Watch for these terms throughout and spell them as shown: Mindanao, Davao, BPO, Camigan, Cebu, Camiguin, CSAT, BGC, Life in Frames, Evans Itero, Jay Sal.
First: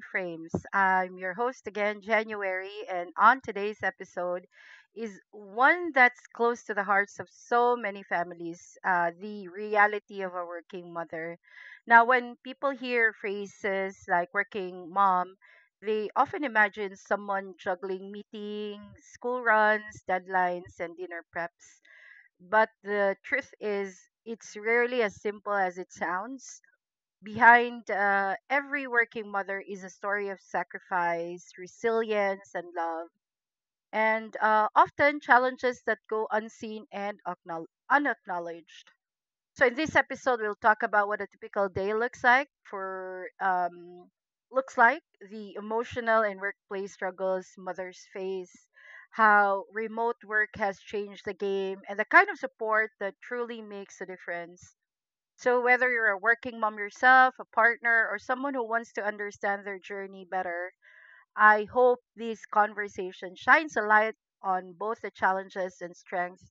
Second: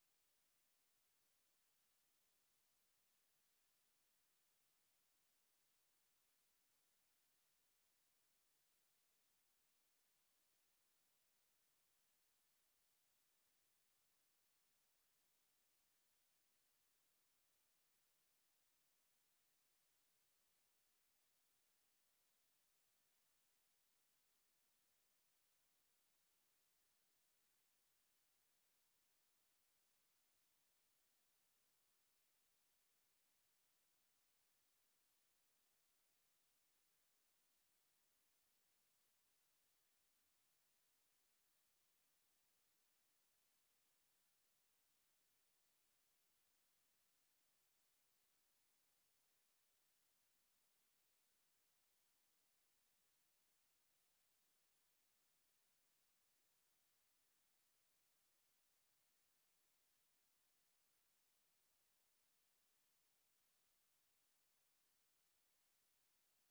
Frames. I'm your host again, January, and on today's episode is one that's close to the hearts of so many families, the reality of a working mother. Now, when people hear phrases like working mom, they often imagine someone juggling meetings, school runs, deadlines, and dinner preps. But the truth is, it's rarely as simple as it sounds. Behind every working mother is a story of sacrifice, resilience, and love, and often challenges that go unseen and unacknowledged. So, in this episode, we'll talk about what a typical day looks like, the emotional and workplace struggles mothers face, how remote work has changed the game, and the kind of support that truly makes a difference. So whether you're a working mom yourself, a partner, or someone who wants to understand their journey better, I hope this conversation shines a light on both the challenges and strengths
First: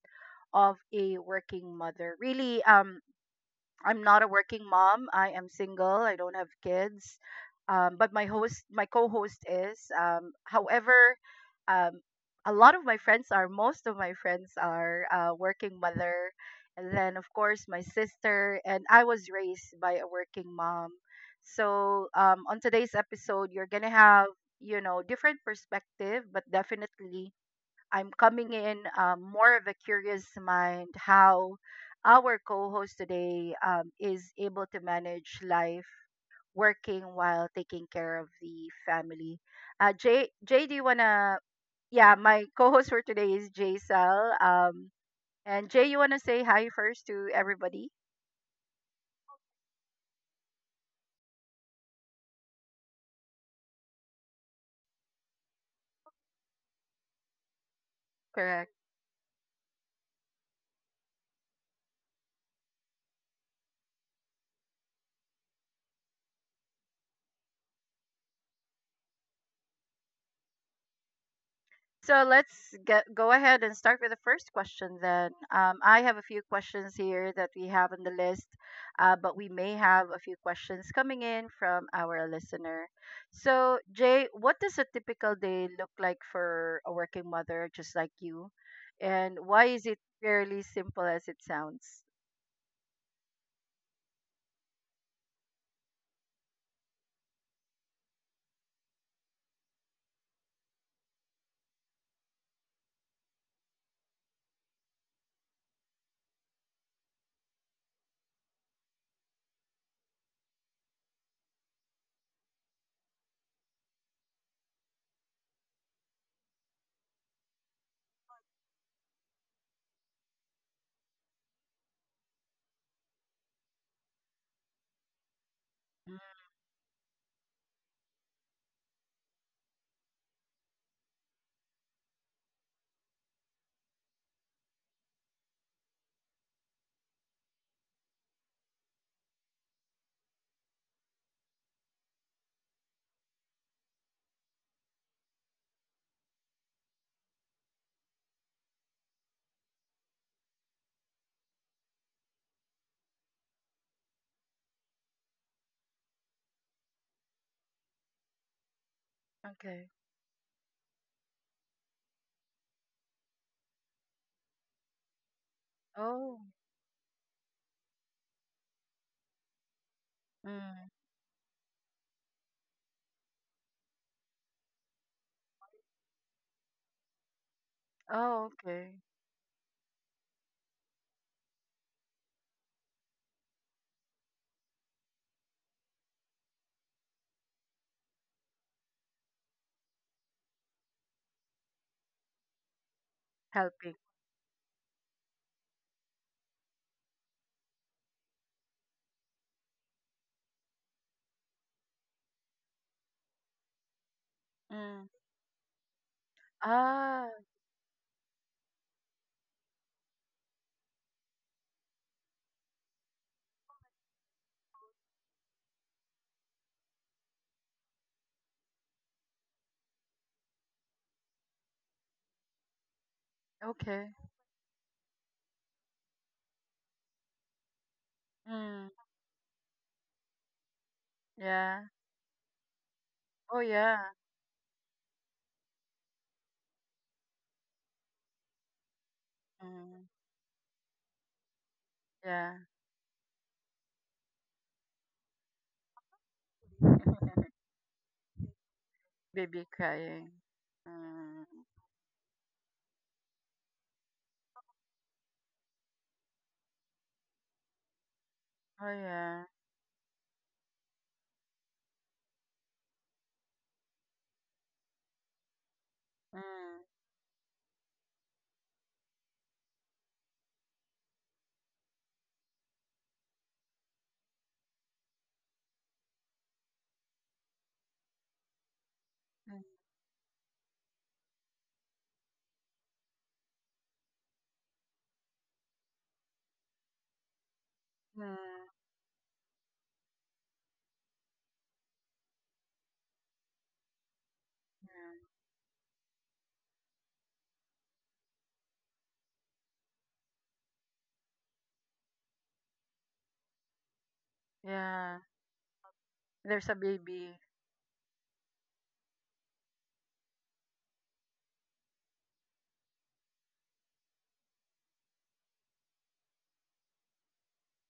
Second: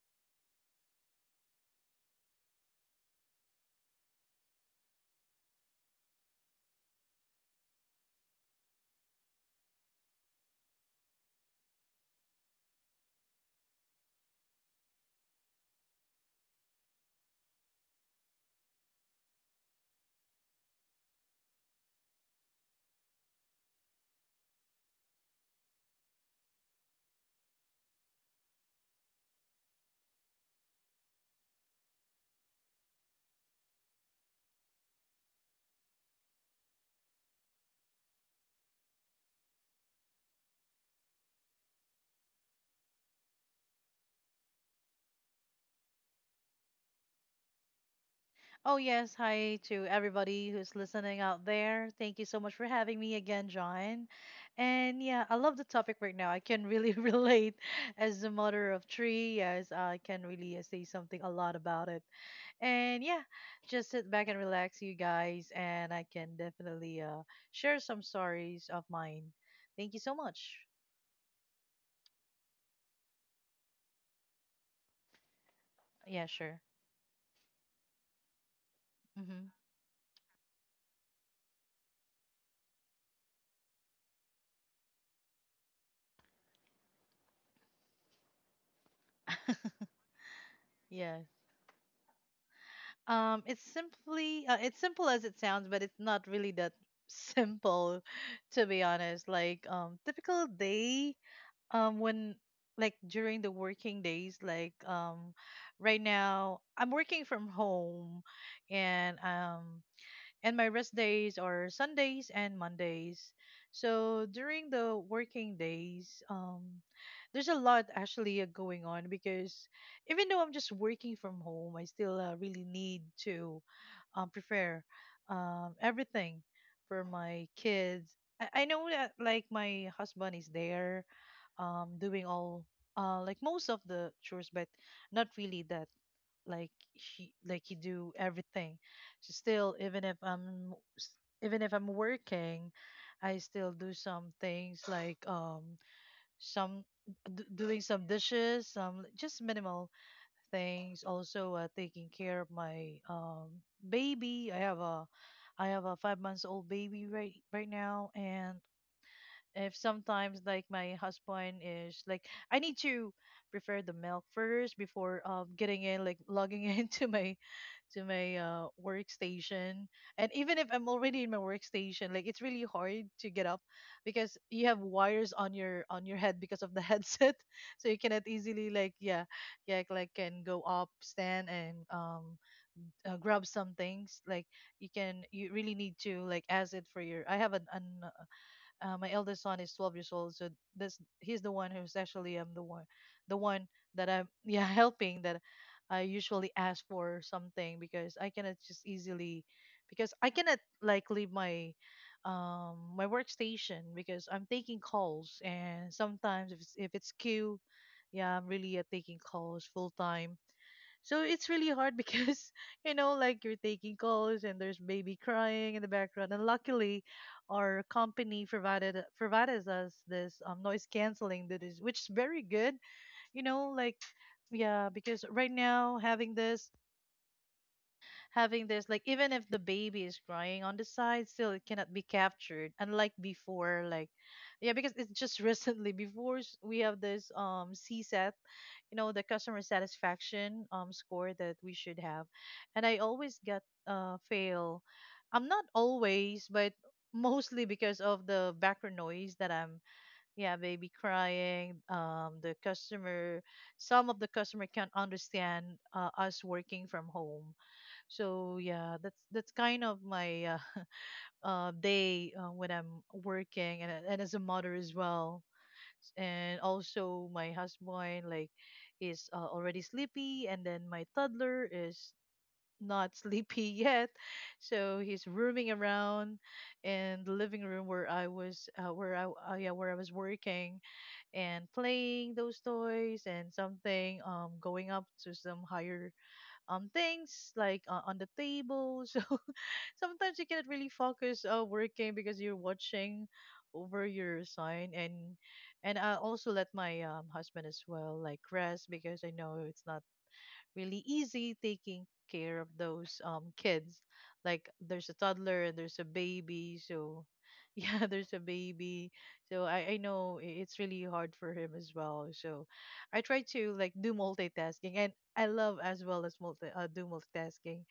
of a working mother. Really, I'm not a working mom. I am single. I don't have kids. But my host, my co-host is. However, um, a lot of my friends are. Most of my friends are, working mother, and then of course my sister. And I was raised by a working mom. So on today's episode, you're gonna have, different perspective, but definitely I'm coming in, more of a curious mind how our co host today is able to manage life working while taking care of the family. Jay, do you want to? Yeah, my co host for today is Jay Sal. And Jay, you want to say hi first to everybody? Oh, yes. Hi to everybody who's listening out there. Thank you so much for having me again, John. And yeah, I love the topic right now. I can really relate as a mother Correct. of three. Yes, I can really say something a lot about it. And yeah, just sit back and relax, you guys. And I can definitely share some stories of mine. Thank you so much. So go ahead and start with the first question then. I have a Yeah, few sure. questions here that we have on the list, but Mm-hmm. we may have a few questions coming in from our listener. So, Jay, what does a typical day look like for a working mother just like you? And why is it fairly simple Yeah. as it sounds? It's simple as it sounds, but it's not really that simple, to be honest. Like, typical day, when, like, during the working days, like, right now I'm working from home, and um and my rest days are Sundays and Mondays. So during the working days, there's a lot actually going on because even though I'm just working from home, I still really need to prepare Mm, everything for my kids. I know that, like, my husband is there, doing all, like, most of the chores, but not really that, like he do everything, so still, even if I'm working, I still do some things, like, some, doing some dishes, some, like, just minimal things. Also, taking care of my, baby. I have a 5 months old baby right now, and, if okay. sometimes, like, my husband is like, I need to prepare the milk first before getting in, like, Oh, logging into my to my workstation. And even if mm. I'm already in my workstation, like, it's really hard to get up because you have wires on your head because of the headset, so you cannot Oh, easily, okay. like, yeah, yeah, like, can go up, stand, and grab some things, like, you can, you really need to, like, ask it for your, I have an my eldest son is 12 years old. So this, he's the one who's actually, the one Helping. that I'm, yeah, helping, that I usually ask for something, because I cannot just easily, because I cannot, like, leave my, workstation because I'm taking Mm. calls, and sometimes, if it's Ah, queue, yeah, I'm really, taking calls full time, so it's really hard because, you know, like, you're taking calls and there's baby crying in the background. And luckily, our company provided us this, noise canceling, that is, which is very good. You know, like, okay. yeah, because right now, having this, Mm. Like, even if the baby is crying on the side, still it Yeah. cannot be captured, unlike Oh, before, yeah. like, yeah, because it's just, recently, before, we have this, CSAT, you know, the customer Mm. satisfaction score that we should have, Yeah. and I always get fail. I'm not always, but mostly because of the background noise that Baby I'm, crying. yeah, baby Mm. crying, the customer, some of the customer can't understand, us working from home. So Oh yeah, that's yeah. Kind of my, day, when I'm working, and as a mother as well. And Mm. also my husband, like, is, already sleepy, and then my toddler is not sleepy yet, so he's roaming around in the living room Mm. Where I was working, and playing those toys, and something, going up to some higher, things, like, on the table, so sometimes you cannot really focus, working, because you're watching over your sign. and Mm. and I also let my, husband, as well, like, rest, because I know it's not really easy taking care of those, kids. Like, Yeah. there's a Yeah. toddler and there's a There's a baby, so baby. yeah, there's a baby. So I know, it's really hard for him as well. So I try to, like, do multitasking, and I love, as well, as multi do multitasking.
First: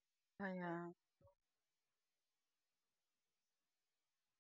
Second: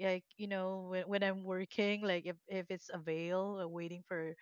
Like, Oh you know, yeah. when I'm working, like, if it's avail, waiting for,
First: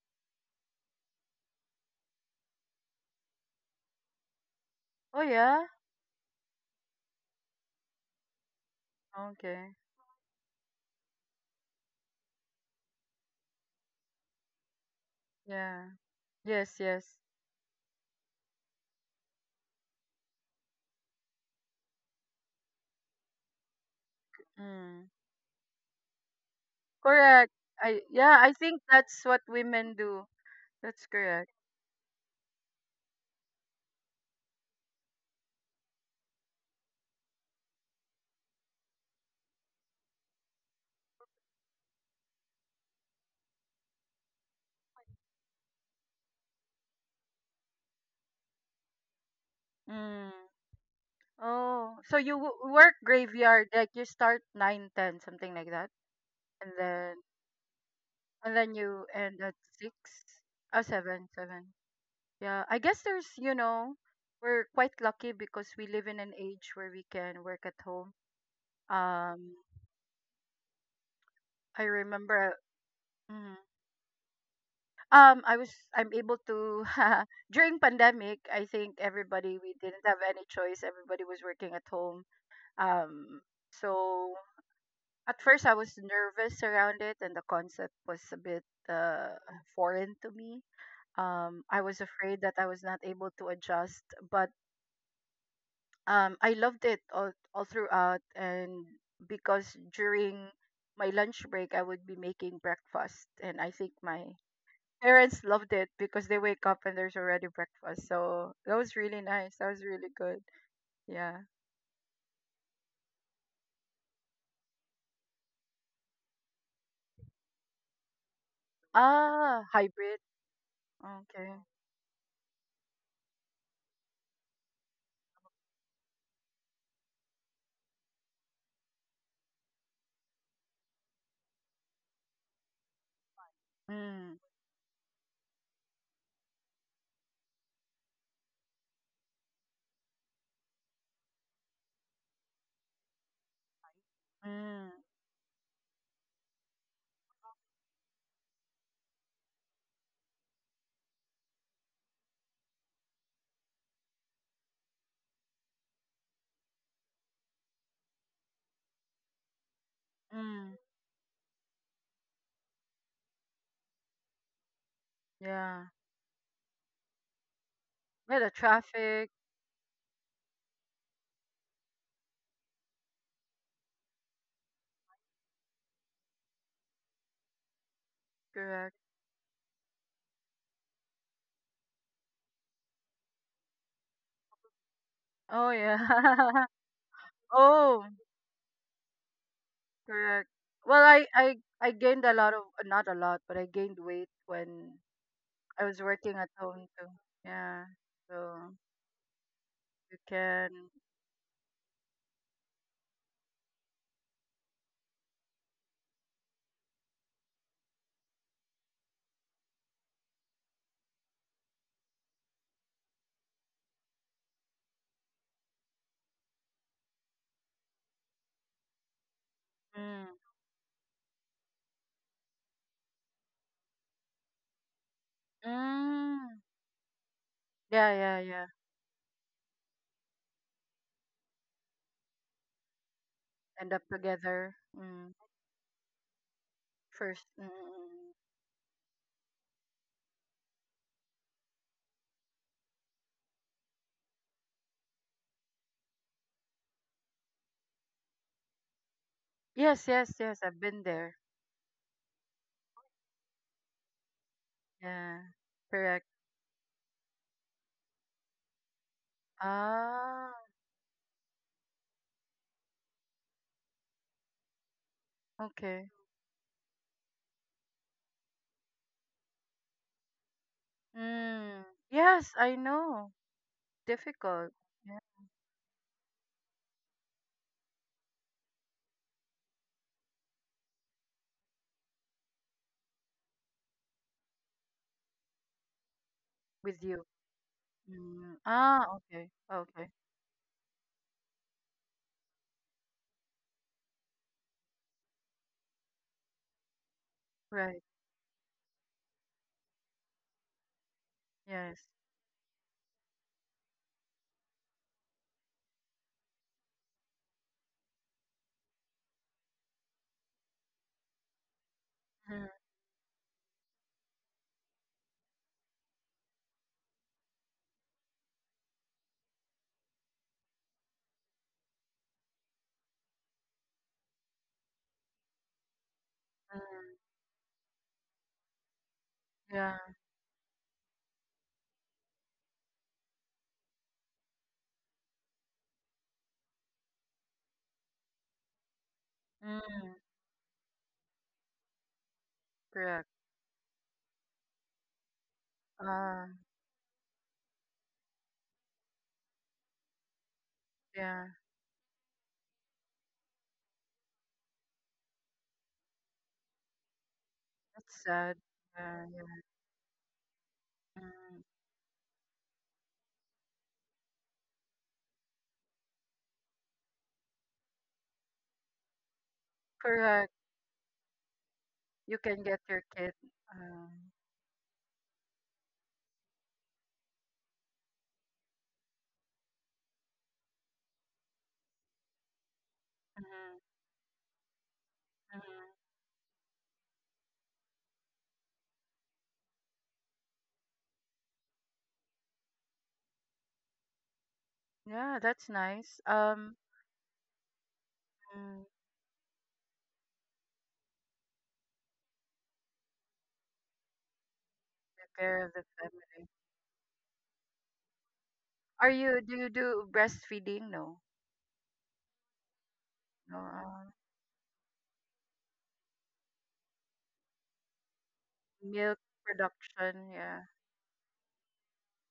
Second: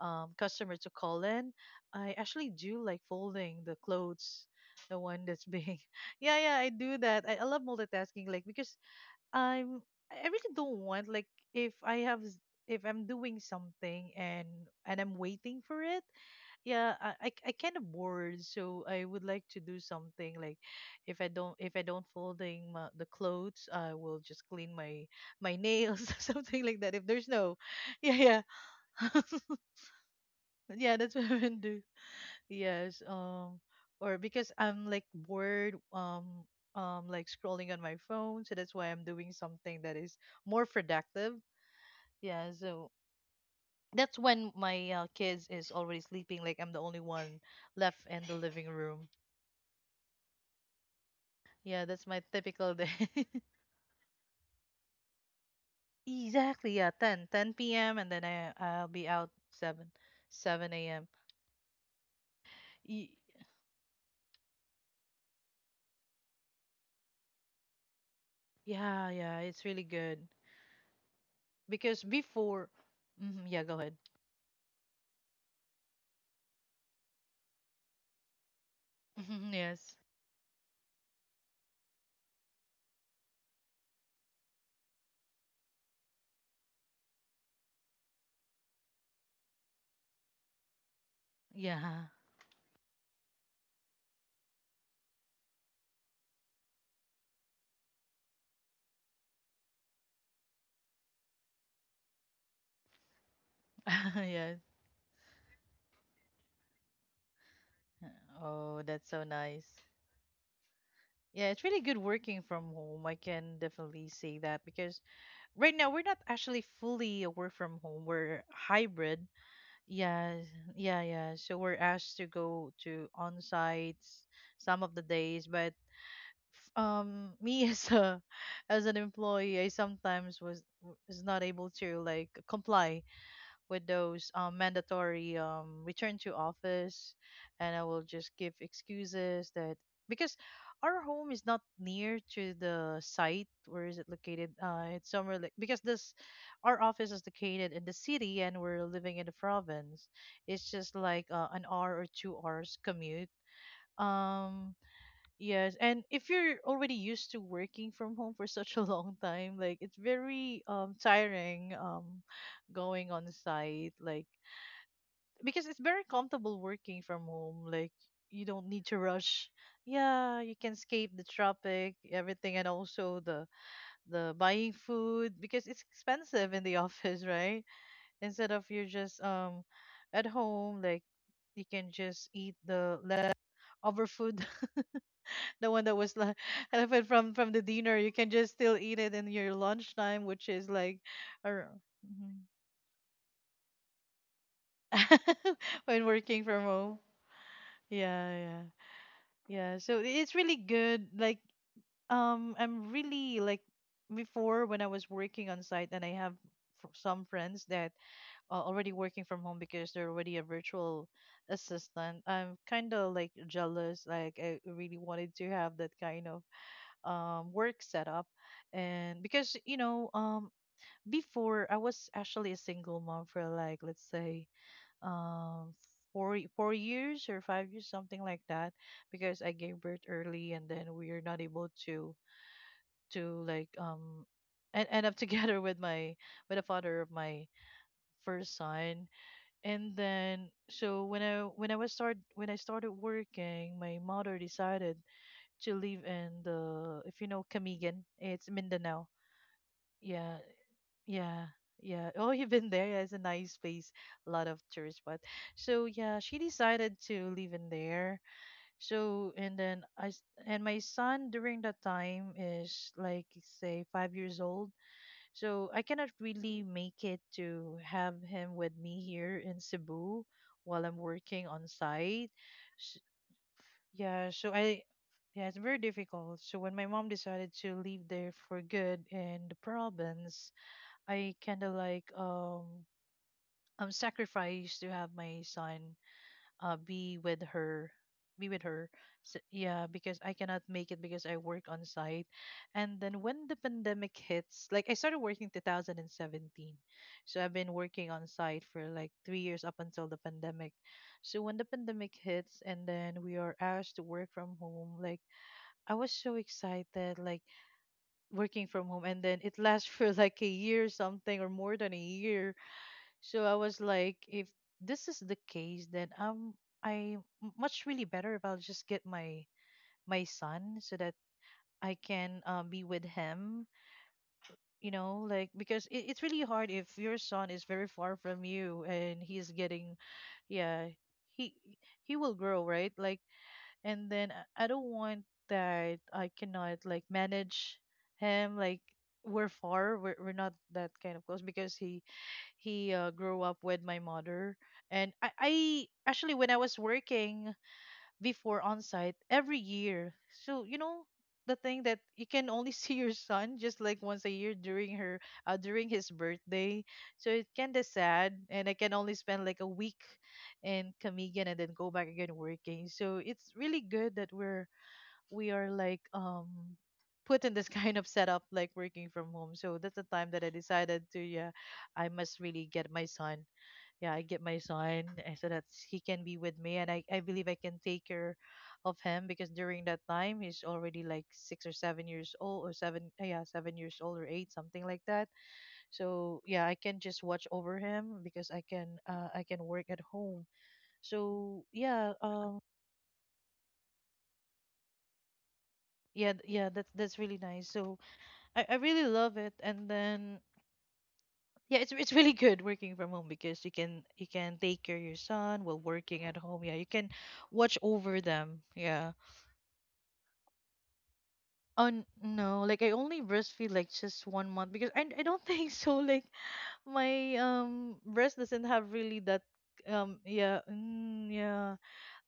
customer to call in, I actually do, like, folding the clothes, the Oh one that's, yeah. being, yeah, yeah, I do that. I love multitasking, like, because Okay. I'm I really don't want, like, if I have, if I'm doing something, and I'm waiting for Yeah. it. Yes. Yeah, I Yes. I, I kind of bored, so I would like to do something, like, if I don't folding my, the clothes, I will just clean my Mm. Nails, or something like that. If there's Correct. no, I yeah, Yeah. yeah, I think that's what women do. yeah, That's that's what I correct. would do. Yes, or because I'm, like, bored, like, scrolling on my phone, so that's why I'm doing something that is more productive. Yeah, so that's when my, kids is already sleeping. Like, I'm the only one left in the living room. Mm. Yeah, Oh. that's So my you typical day. work graveyard, like you start 9, 10 something like that, Exactly, and yeah, then 10, 10 p.m., and then I and then I'll you be out end at 7, six. Oh, 7 a.m. seven, seven. Yeah, I guess we're quite lucky because we live in an age where we can work at home. Yeah, yeah, Um, it's really good I because remember. before, hmm, Mhm. yeah, go ahead. um, I was, I'm able to, during pandemic, I think everybody, we Yes, didn't have any choice. Everybody was working at home. Um, so at first I was nervous around it and the concept was a bit, foreign to me. I was yeah. afraid that I was not able to adjust, but I loved it all throughout. And because during my lunch break, I would be making breakfast. And I think my Yes. parents loved it because they wake up and there's already breakfast. So that Oh, was that's really so nice. That was nice. really good. Yeah. Yeah, it's really good working from home. I can definitely say that, because right now we're not actually fully a work from home. We're hybrid. Ah, hybrid. Yeah, yeah, yeah. Okay. So we're asked to go to on sites some of the days, but, me, as an employee, I sometimes, was not able to, like, comply with those, Mm, mandatory, return to office, and I will just give excuses that, because our home is not near to the site, where is it located, mm, it's somewhere, like, because this, our office is located in the city and we're living in the province. It's just like, an hour or 2 hours commute. um Yes, and if you're already used to working from home for such a long time, like, it's very, mm. Tiring, going on site, like, because it's Yeah. very comfortable working from home, like Yeah, you the don't need to traffic. rush. Yeah, you can escape the traffic, everything, and also the buying food, because it's expensive in the office, right? Instead of, you're Correct. just, at home, like, you can just eat the left over food, Oh, the one that yeah. was like elephant from the dinner. Oh, You can just still eat it in your lunchtime, correct. which is, like, Well, I, I, ar- I gained a Mhm. lot of, not a lot, but I gained weight when I was When working working at from home home. too. Yeah. Yeah, yeah, So yeah. So you it's really can. good. Like, I'm really, like, before, when I was working on site, and I have, some friends that are already working from home because they're already a virtual assistant. I'm kind of, like, jealous. Like, I really wanted to have that kind of, work setup. And because, you know, Mm, before I was actually a single mom for, like, let's say, um, mm, 4 years or 5 years, yeah, something yeah, like yeah. that, because I gave birth early and then we're not able to, like, End up together. and end up Mm, together with with the father of first. my Mm, mm, mm. first son. And then, so when I started working, my mother decided to live in the, if you know, Camigan. It's Mindanao. Yes, yes, Yeah, yes. I've been there. yeah, yeah. Oh, you've been there. Yeah, it's a nice place, a lot of tourist spot. Yeah. So yeah, Correct. she decided to live in there. So, and then, Ah, and my son during that time is, like, say, 5 years old. So I okay. cannot really make it to have him with me here in Cebu while I'm working on Mm, site. yes, I S know. Yeah, so Difficult. I. Yeah. Yeah, it's very difficult. So when my mom decided to leave there for good in the province, I kind of, like, sacrificed to have my son, uh With be you. with her be Mm, with her. ah, S okay. Yeah, Okay. because I cannot make it because I work on site. And then when the pandemic hits, like, I started working 2017, so I've been Right. working on site for like 3 years up until the pandemic. So when the Yes. pandemic hits, and then we are asked to work from home, like, I was so excited, like, working from home, and then it lasts for like a year, something, or more than a year. Mm, So I was like, if this is the case, then I'm I much really better if I'll just get my son so that I can, be with him. You know, like, because it's really hard if mm, your son is very far from you, and he's yeah. getting, yeah, he will grow, right. Like, and then I don't want that I cannot, like, manage him, like. We're far. Mm, We're not that kind of close because he correct. grew up with my mother. And I actually, Ah, when I was working before on site every year, so, yeah. the thing that you can only see your son just like once a year during his birthday. So it's kind of It's sad, sad. and I can only Yeah, yeah. spend like a week in Camigan Mm, and then go back again working. So it's really good that we are like put in this kind of setup like working from home. So that's the time that correct. I decided to, yeah, I You must can really get get your my kid. son. Yeah, I Um, get my son, and so that he can be with me. And I believe I can take care of him, because during that time he's already like 6 or 7 years old, or mhm, 7 years old, or eight, something like that. mhm. So yeah, I can just watch over him, because I can work at home. So yeah, Yeah, that's nice. yeah, yeah, that's really nice. So I mm, really love it. And then yeah, it's really good working from home, because you can take care of your Take care son of the while working at family. home. Yeah, you can watch over them. Yeah. Do you do breastfeeding? No. Oh, no, like I only No. breastfeed like just one month, because I don't think so. Like my breast doesn't have Milk really that. Production. Yeah. Yeah. Yeah,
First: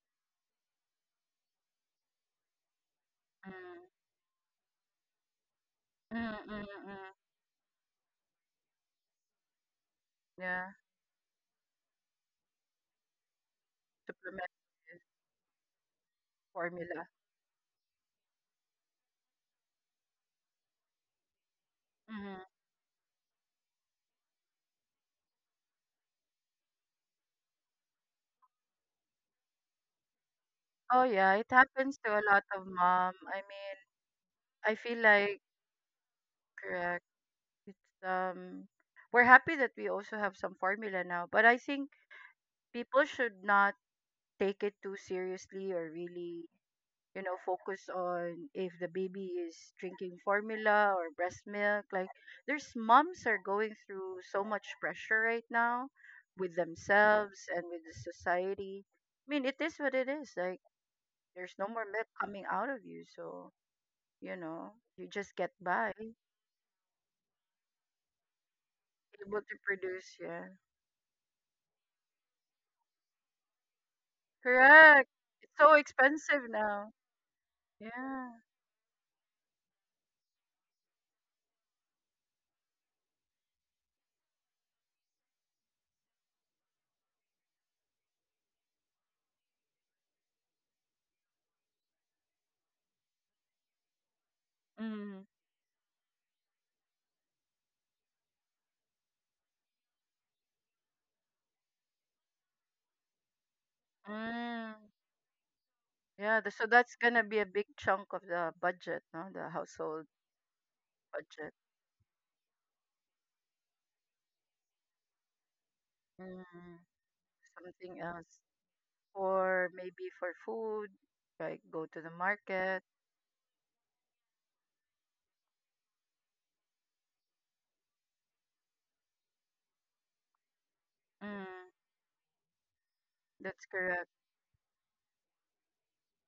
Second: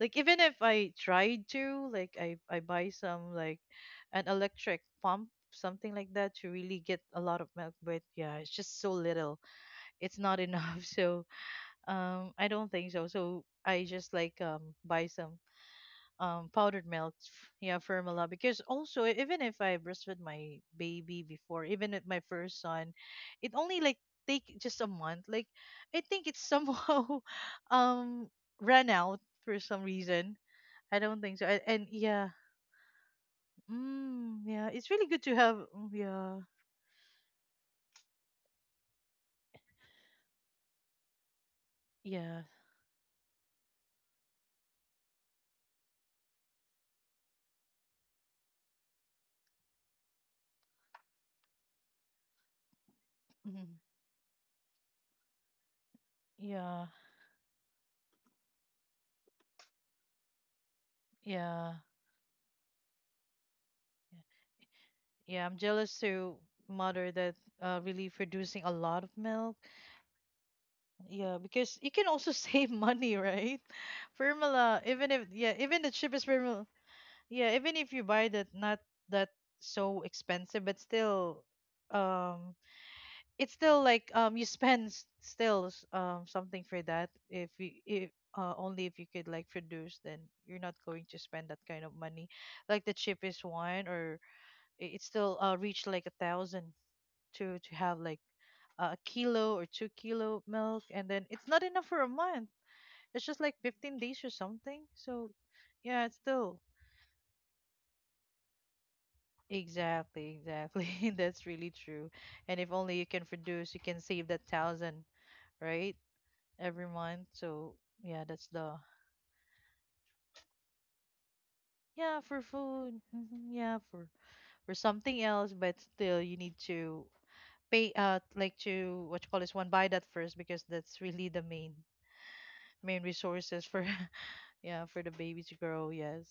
like even if I tried to, like I buy some Mm, like an electric pump, something like mm, that, to mm, really get mm. a lot of milk, but yeah, it's just so little. It's not Yeah. enough. So I don't think so. So I just like Supplement buy some powdered formula. milk, formula, because also, even if I breastfed my baby before, even at my Hmm. first son, it only like take just a month. Like I think it's somehow um ran out for some reason. I Oh, don't think yeah. so. It And happens to yeah. a lot of mom. I mean, Yeah, I it's feel really good to like, have. Yeah, correct. It's We're happy that we also have some formula now, but I think yeah. people should not take it too seriously or really, focus on if the baby is drinking formula or breast milk. Like, there's moms are going Mhm, through so much pressure right now with yeah, themselves and with the society. I mean, it is what it is. Like, there's no yeah. more milk coming out of you, so, you just Yeah, get I'm by, jealous to mother that really producing a lot of able milk. to produce, yeah. Yeah, because you can also save money, right? Formula, even Correct. if, yeah, It's so even the cheapest expensive formula, now. yeah, even if you buy Yeah. that not that so expensive, but still, um, it's still like, you spend, something for that. If you if Only if you could like produce, then you're not going to spend that kind of money, like the cheapest one, or, it's Mm. still reach like a thousand to have like a kilo or 2 kilo milk, and then it's not enough for a month. It's just like 15 days or Mm. something. So yeah, it's Yeah, still, so that's gonna be a big chunk of the budget, no? The household exactly, exactly, that's budget. really true. And if only you can produce, you can save that thousand, right, Mm. every month. So Something yeah, else. that's the, Or maybe for food, like go to the yeah, for market. food. Mhm, yeah, for something else, but still you need to pay, like, to what you call this one, buy that first because that's really the Mm. Main resources That's for. correct. Yeah, for the baby to grow, yes.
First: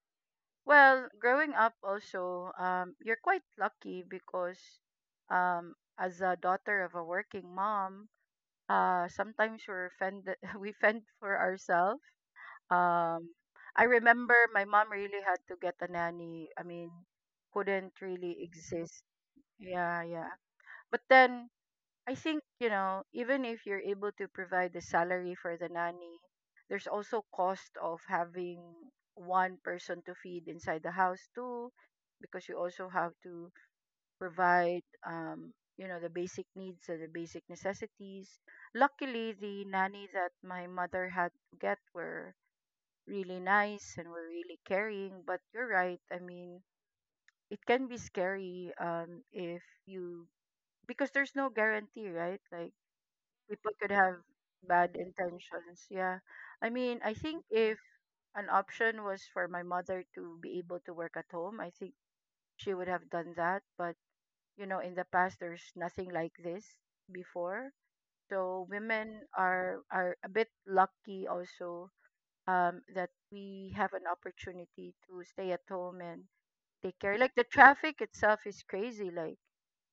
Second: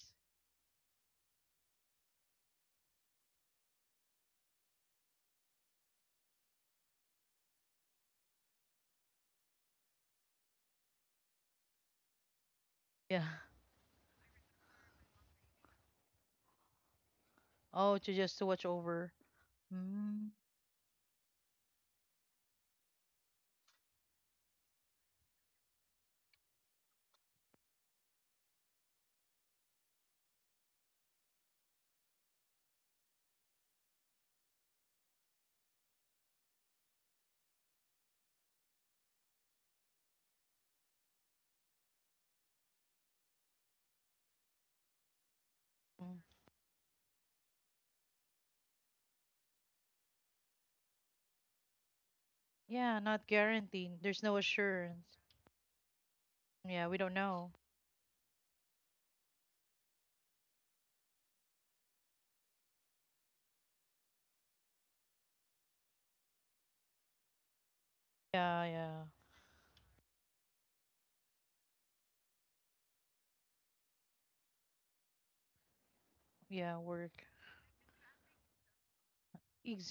Well, growing up also, you're quite lucky because, um, as a daughter of a working mom, sometimes we're fend, we fend for ourselves. Yeah. Um, I remember my mom really had to get a nanny. I mean, couldn't Oh, to just really to watch exist. over. Yeah, yeah. Mm, But then I think, even if you're able to provide the salary for the nanny, there's also cost of having one person to feed inside the house too, because you also have to provide, the basic needs and the basic necessities. Luckily, the nanny that my mother had to get were really nice and were really caring. But you're right. I mm. mean, it can be scary, if you, because there's no guarantee, right? Like, Yeah, not people could guaranteed. have There's no bad assurance. intentions. Yeah. I Yeah, we mean, I don't think know. if an option was for my mother to be able to work at home, I think she would have done that. But, in the past, there's nothing like this before. Yeah, So yeah. women are a bit lucky also, that we have an opportunity to stay at home and Yeah, take care. work. Like, the traffic itself is crazy. Like,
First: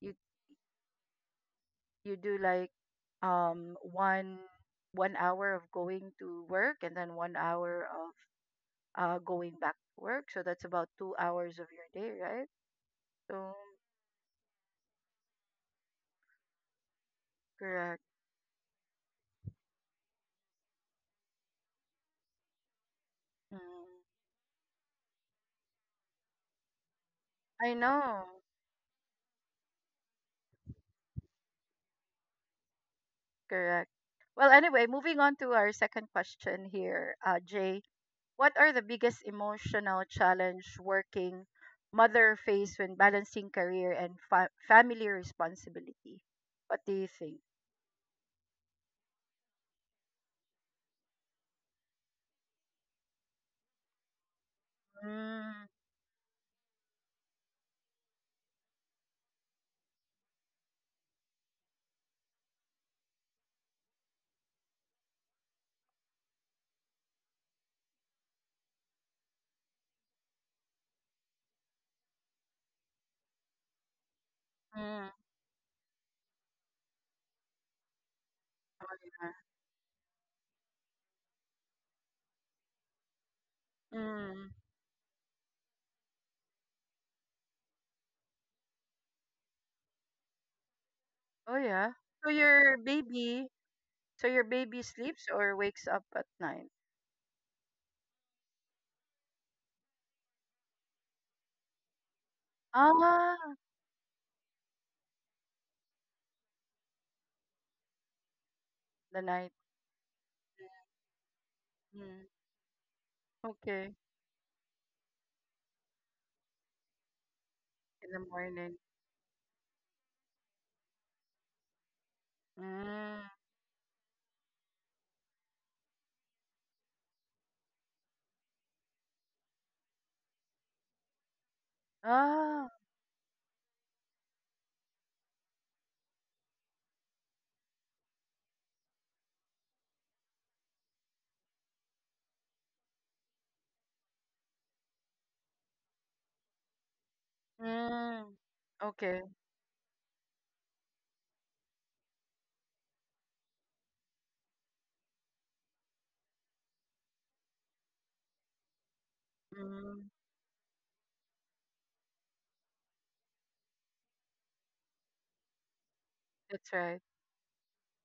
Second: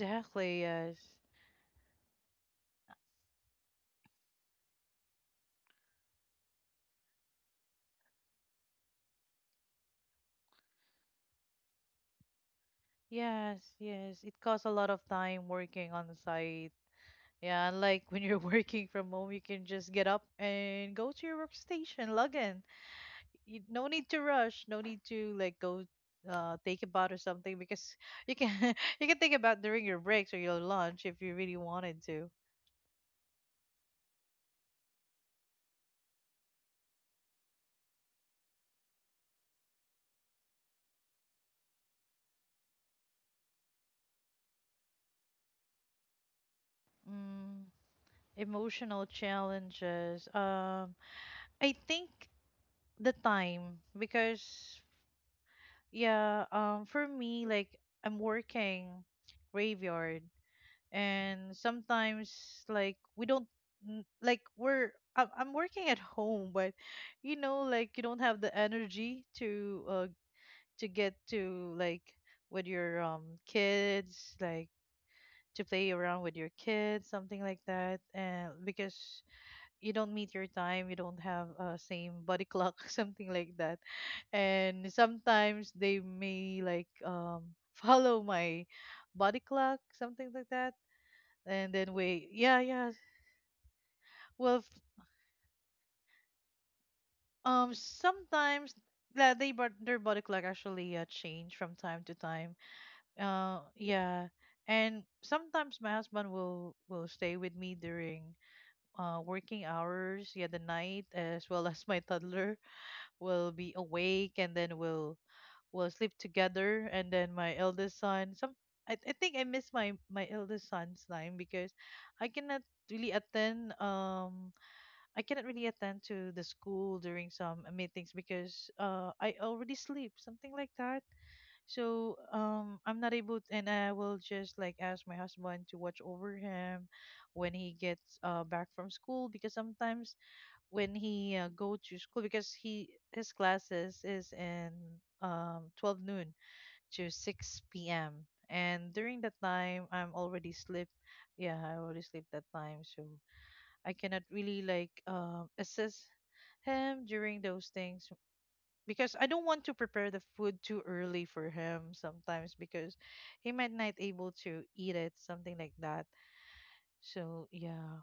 you yes. you do like um one one hour of going to work and then 1 hour of going back to work. So that's about 2 hours of your day, right? So Yes, yes. It costs a lot of time working on the site. Yeah, correct. unlike when you're working from home, you can just get up and go to your workstation, log in. No Mm. need to rush, no need to like go take a bath or something, I because know. you can you can think about during your breaks or your lunch if you really wanted to. Correct. Well, anyway, moving on to our second question here, Jay. What are the biggest emotional challenge working mother face when balancing career and family responsibility? What do you think? mm, Emotional challenges, I think the time, because Mm, yeah, for me, like I'm working graveyard, and sometimes like we don't, like, I'm working at home, but like, you don't have the energy to, to get to, like, with your kids, like mm, to play around with your kids, something like that. And because you don't meet your time, you don't have a, same body clock, something like that. mm. And sometimes they may like follow my body clock, something like that. Oh And then yeah. wait, So yeah, yeah. So your Well, baby sleeps or wakes up at night? Sometimes that they but their body clock actually, change from time to time. Ah, Yeah. And sometimes my husband will stay with me during the night. working hours, yeah, the night, as well as my Mm. toddler will be Okay, awake, and then we'll sleep together. And then my eldest in the son, some morning. I think I miss my eldest son's time, because I cannot really Mm. attend, I cannot really attend to the school during some meetings, because I already sleep, something like that. So Ah. I'm not able, and I will just like ask my husband to watch over him when he gets back from school, because sometimes when he, go to school, because he his classes is in 12 noon to 6 p.m., Mm. and during Okay. that time I'm already sleep. Yeah, I already sleep that time. So I cannot really like assist him during those things, because I don't want to prepare Mm. the food too early for him sometimes, because he might not able to eat it, something like that. That's right. So yeah,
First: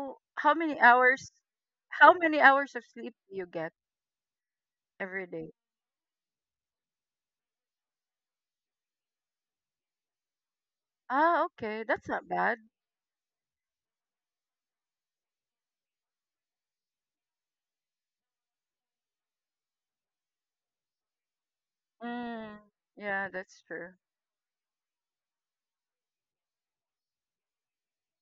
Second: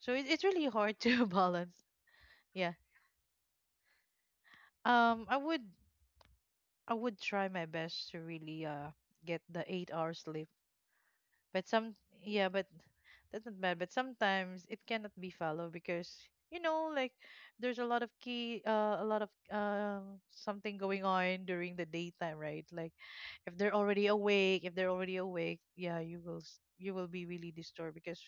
so it's really hard to balance. how many Yeah, hours of sleep do you get every I day? would, try my best to really get the 8 hours sleep. Ah, But okay. That's not yeah, bad. but that's not bad. But sometimes it cannot be followed, because you know, like there's a lot of something going on during the daytime, Mm, right? Like yeah, if that's they're true. already awake, yeah, you will, you will be really disturbed, because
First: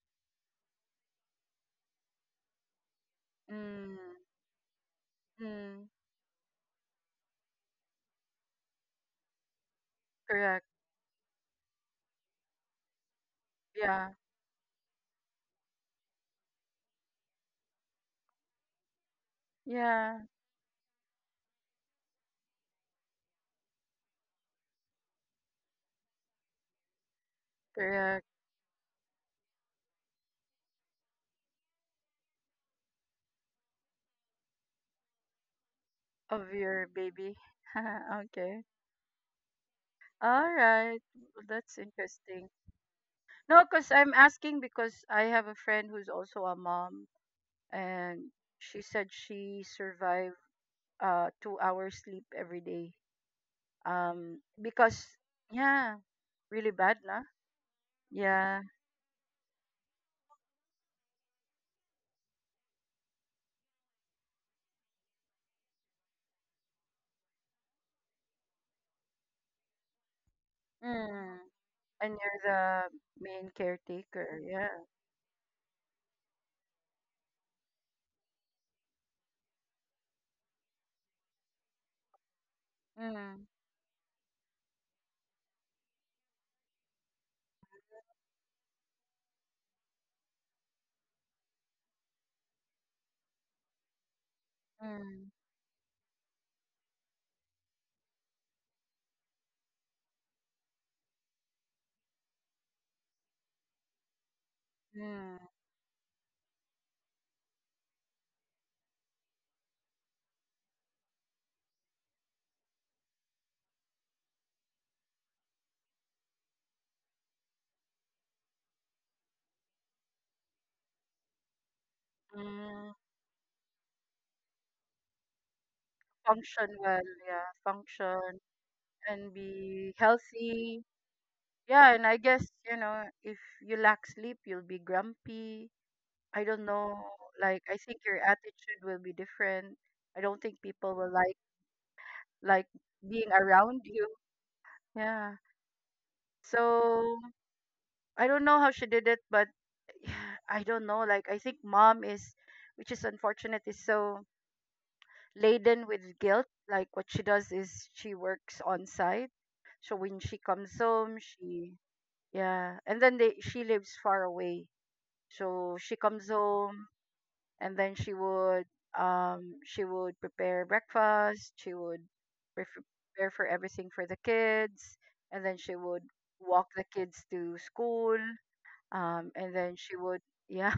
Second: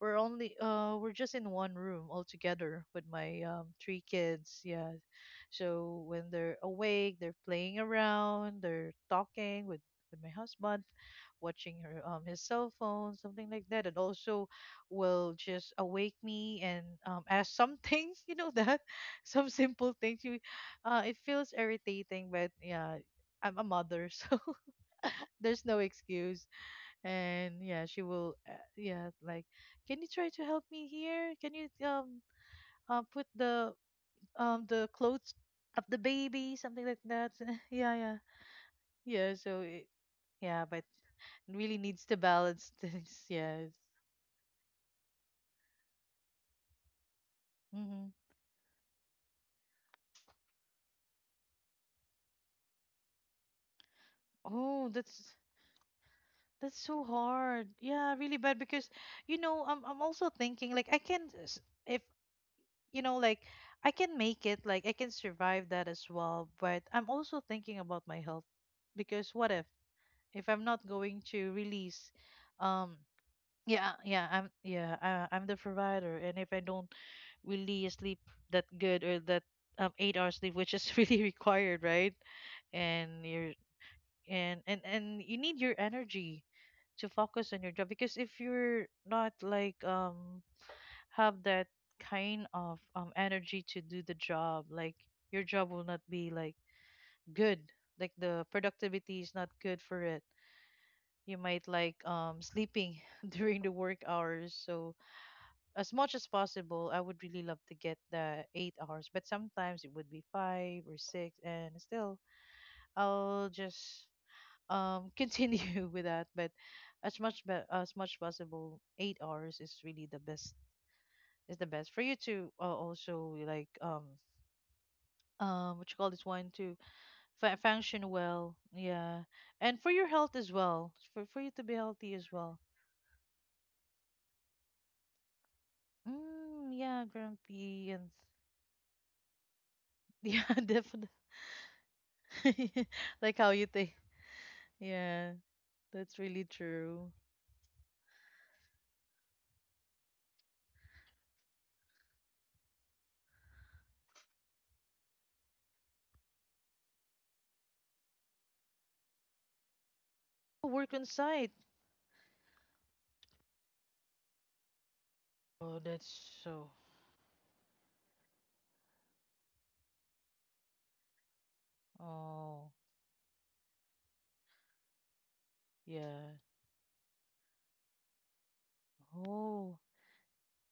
we're only, we're just in one room all together with my Mm, three kids. Yeah. mm, So when they're awake, they're playing around, they're talking with my correct. husband, watching her his cell phone, something like that. And Yeah. also will just awake me and ask some things, you know, that some simple Yeah, things. It feels irritating, but yeah, I'm a mother, so there's no excuse. And yeah, she correct. will, yeah, like, can you try to help me here, can you, put the clothes of the Of baby, something your like that, baby. yeah, yeah, Okay. yeah. So All yeah, but right. Well, really that's needs to interesting. balance things. No, Yes. because I'm asking because I have a friend who's also a mom, Mm-hmm. and she said she survived 2 hours sleep every day. Oh, Because yeah, really that's bad, so nah? hard, yeah, really bad, Yeah. because I'm also thinking, like, if, like, I can make it, like I can survive that as well, but I'm also thinking about my health, because what if, I'm not going Mm. to release. And you're the um, main yeah, yeah, caretaker, yeah. I'm the provider, and if I don't really sleep that good, or that 8 hours sleep, which is really required, right? And Mm. you're and you need your energy to focus on your job, because if you're not like have that kind of energy to do the job, like Mm. your job will not be like good. Like the productivity is not good for it. You might like sleeping during the work hours. So Mm. as much as possible, I would really love to get the 8 hours, but sometimes it would be 5 or 6, and still, I'll just continue with that. But as much, as much possible, 8 hours is really the best, is the best for you to, Mm. also like, what you call this one, to, Function well, yeah. Function Function well, yeah, and and for be your health as healthy. well, for you to be Yeah, and healthy I as guess, well. If you lack sleep, you'll be grumpy. I don't Mm, know. yeah, Like, I grumpy, think and your attitude will be different. I don't yeah, think people definitely. will like being Like how you around think. you. Yeah, Yeah. that's really true. So I don't know how she did it, but I don't know. Like, I think mom is, which is unfortunate, is so laden with guilt. Like, what she does is she works on site, so when she Oh, comes work on home, site. she, yeah, and then they she lives far away, so Oh, she that's comes so. home and then she would, she would prepare breakfast, she would pref- Oh, prepare for everything for the kids, and then she would yeah. walk the kids to school, and then Oh, she would, yeah.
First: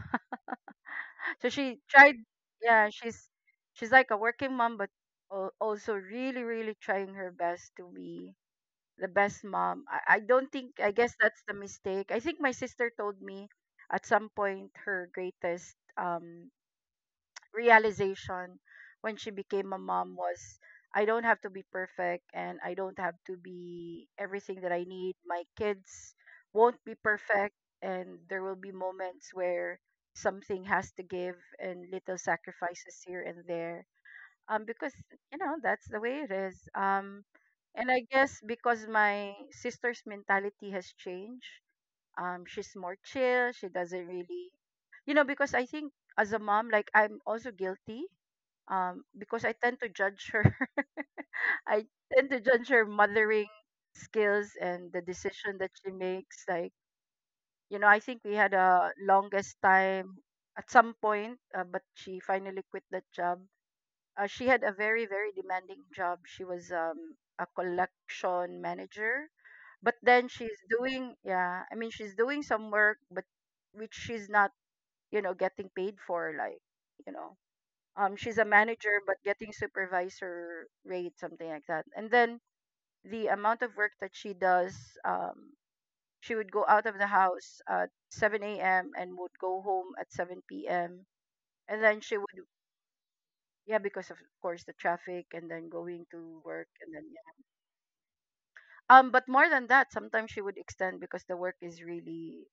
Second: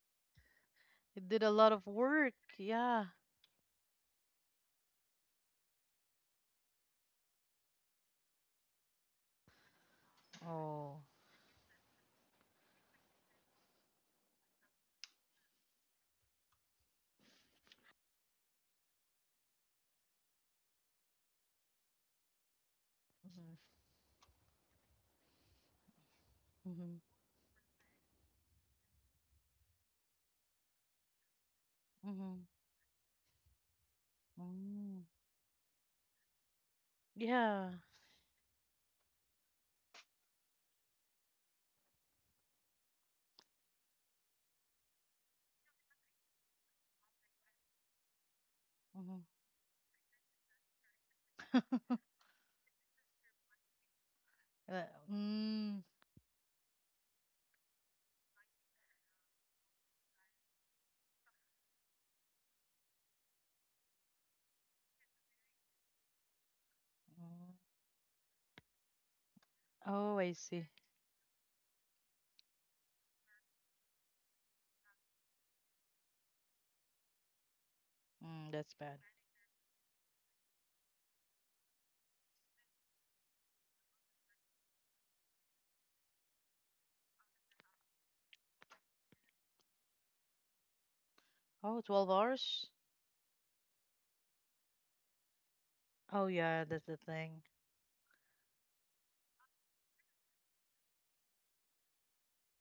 it did So a lot she of tried, work. yeah, Yeah. She's like a working mom, but also really trying her best to be the best mom. I don't think, I Oh. guess that's the mistake. I think my sister told me at some point her greatest realization when she became a mom was, I don't have to be perfect and I don't have to Mm-hmm. be everything that I need. My kids won't be Mm-hmm. perfect and there will be moments where something has to give and little Mm-hmm. sacrifices here and there. Because, Mm. That's the way it is. Yeah. And I guess because my sister's mentality has changed, she's more chill, she doesn't really, because I think as a mom, like, I'm also guilty, Mm-hmm. because I tend to judge her. I tend to judge her mothering skills and the decision that Mm. she makes. Like, I think we had a longest time at some point, but she finally quit that job. She had a very, very demanding job. She was Mm. a collection manager, but Oh, then I she's see. doing, yeah, I mean, she's doing some work, but which she's not, you know, getting paid for. Like, you know, she's a Mm, that's bad. manager, but getting supervisor rate, something like that. And then the amount of work that she does, um, she would go out of the house at 7 a.m. and would go home at 7 p.m. Oh, And then twelve she would, hours? yeah, because of course the traffic and then going Oh, to yeah, work that's and the then thing. yeah. But more than that, sometimes she would extend because the work is really,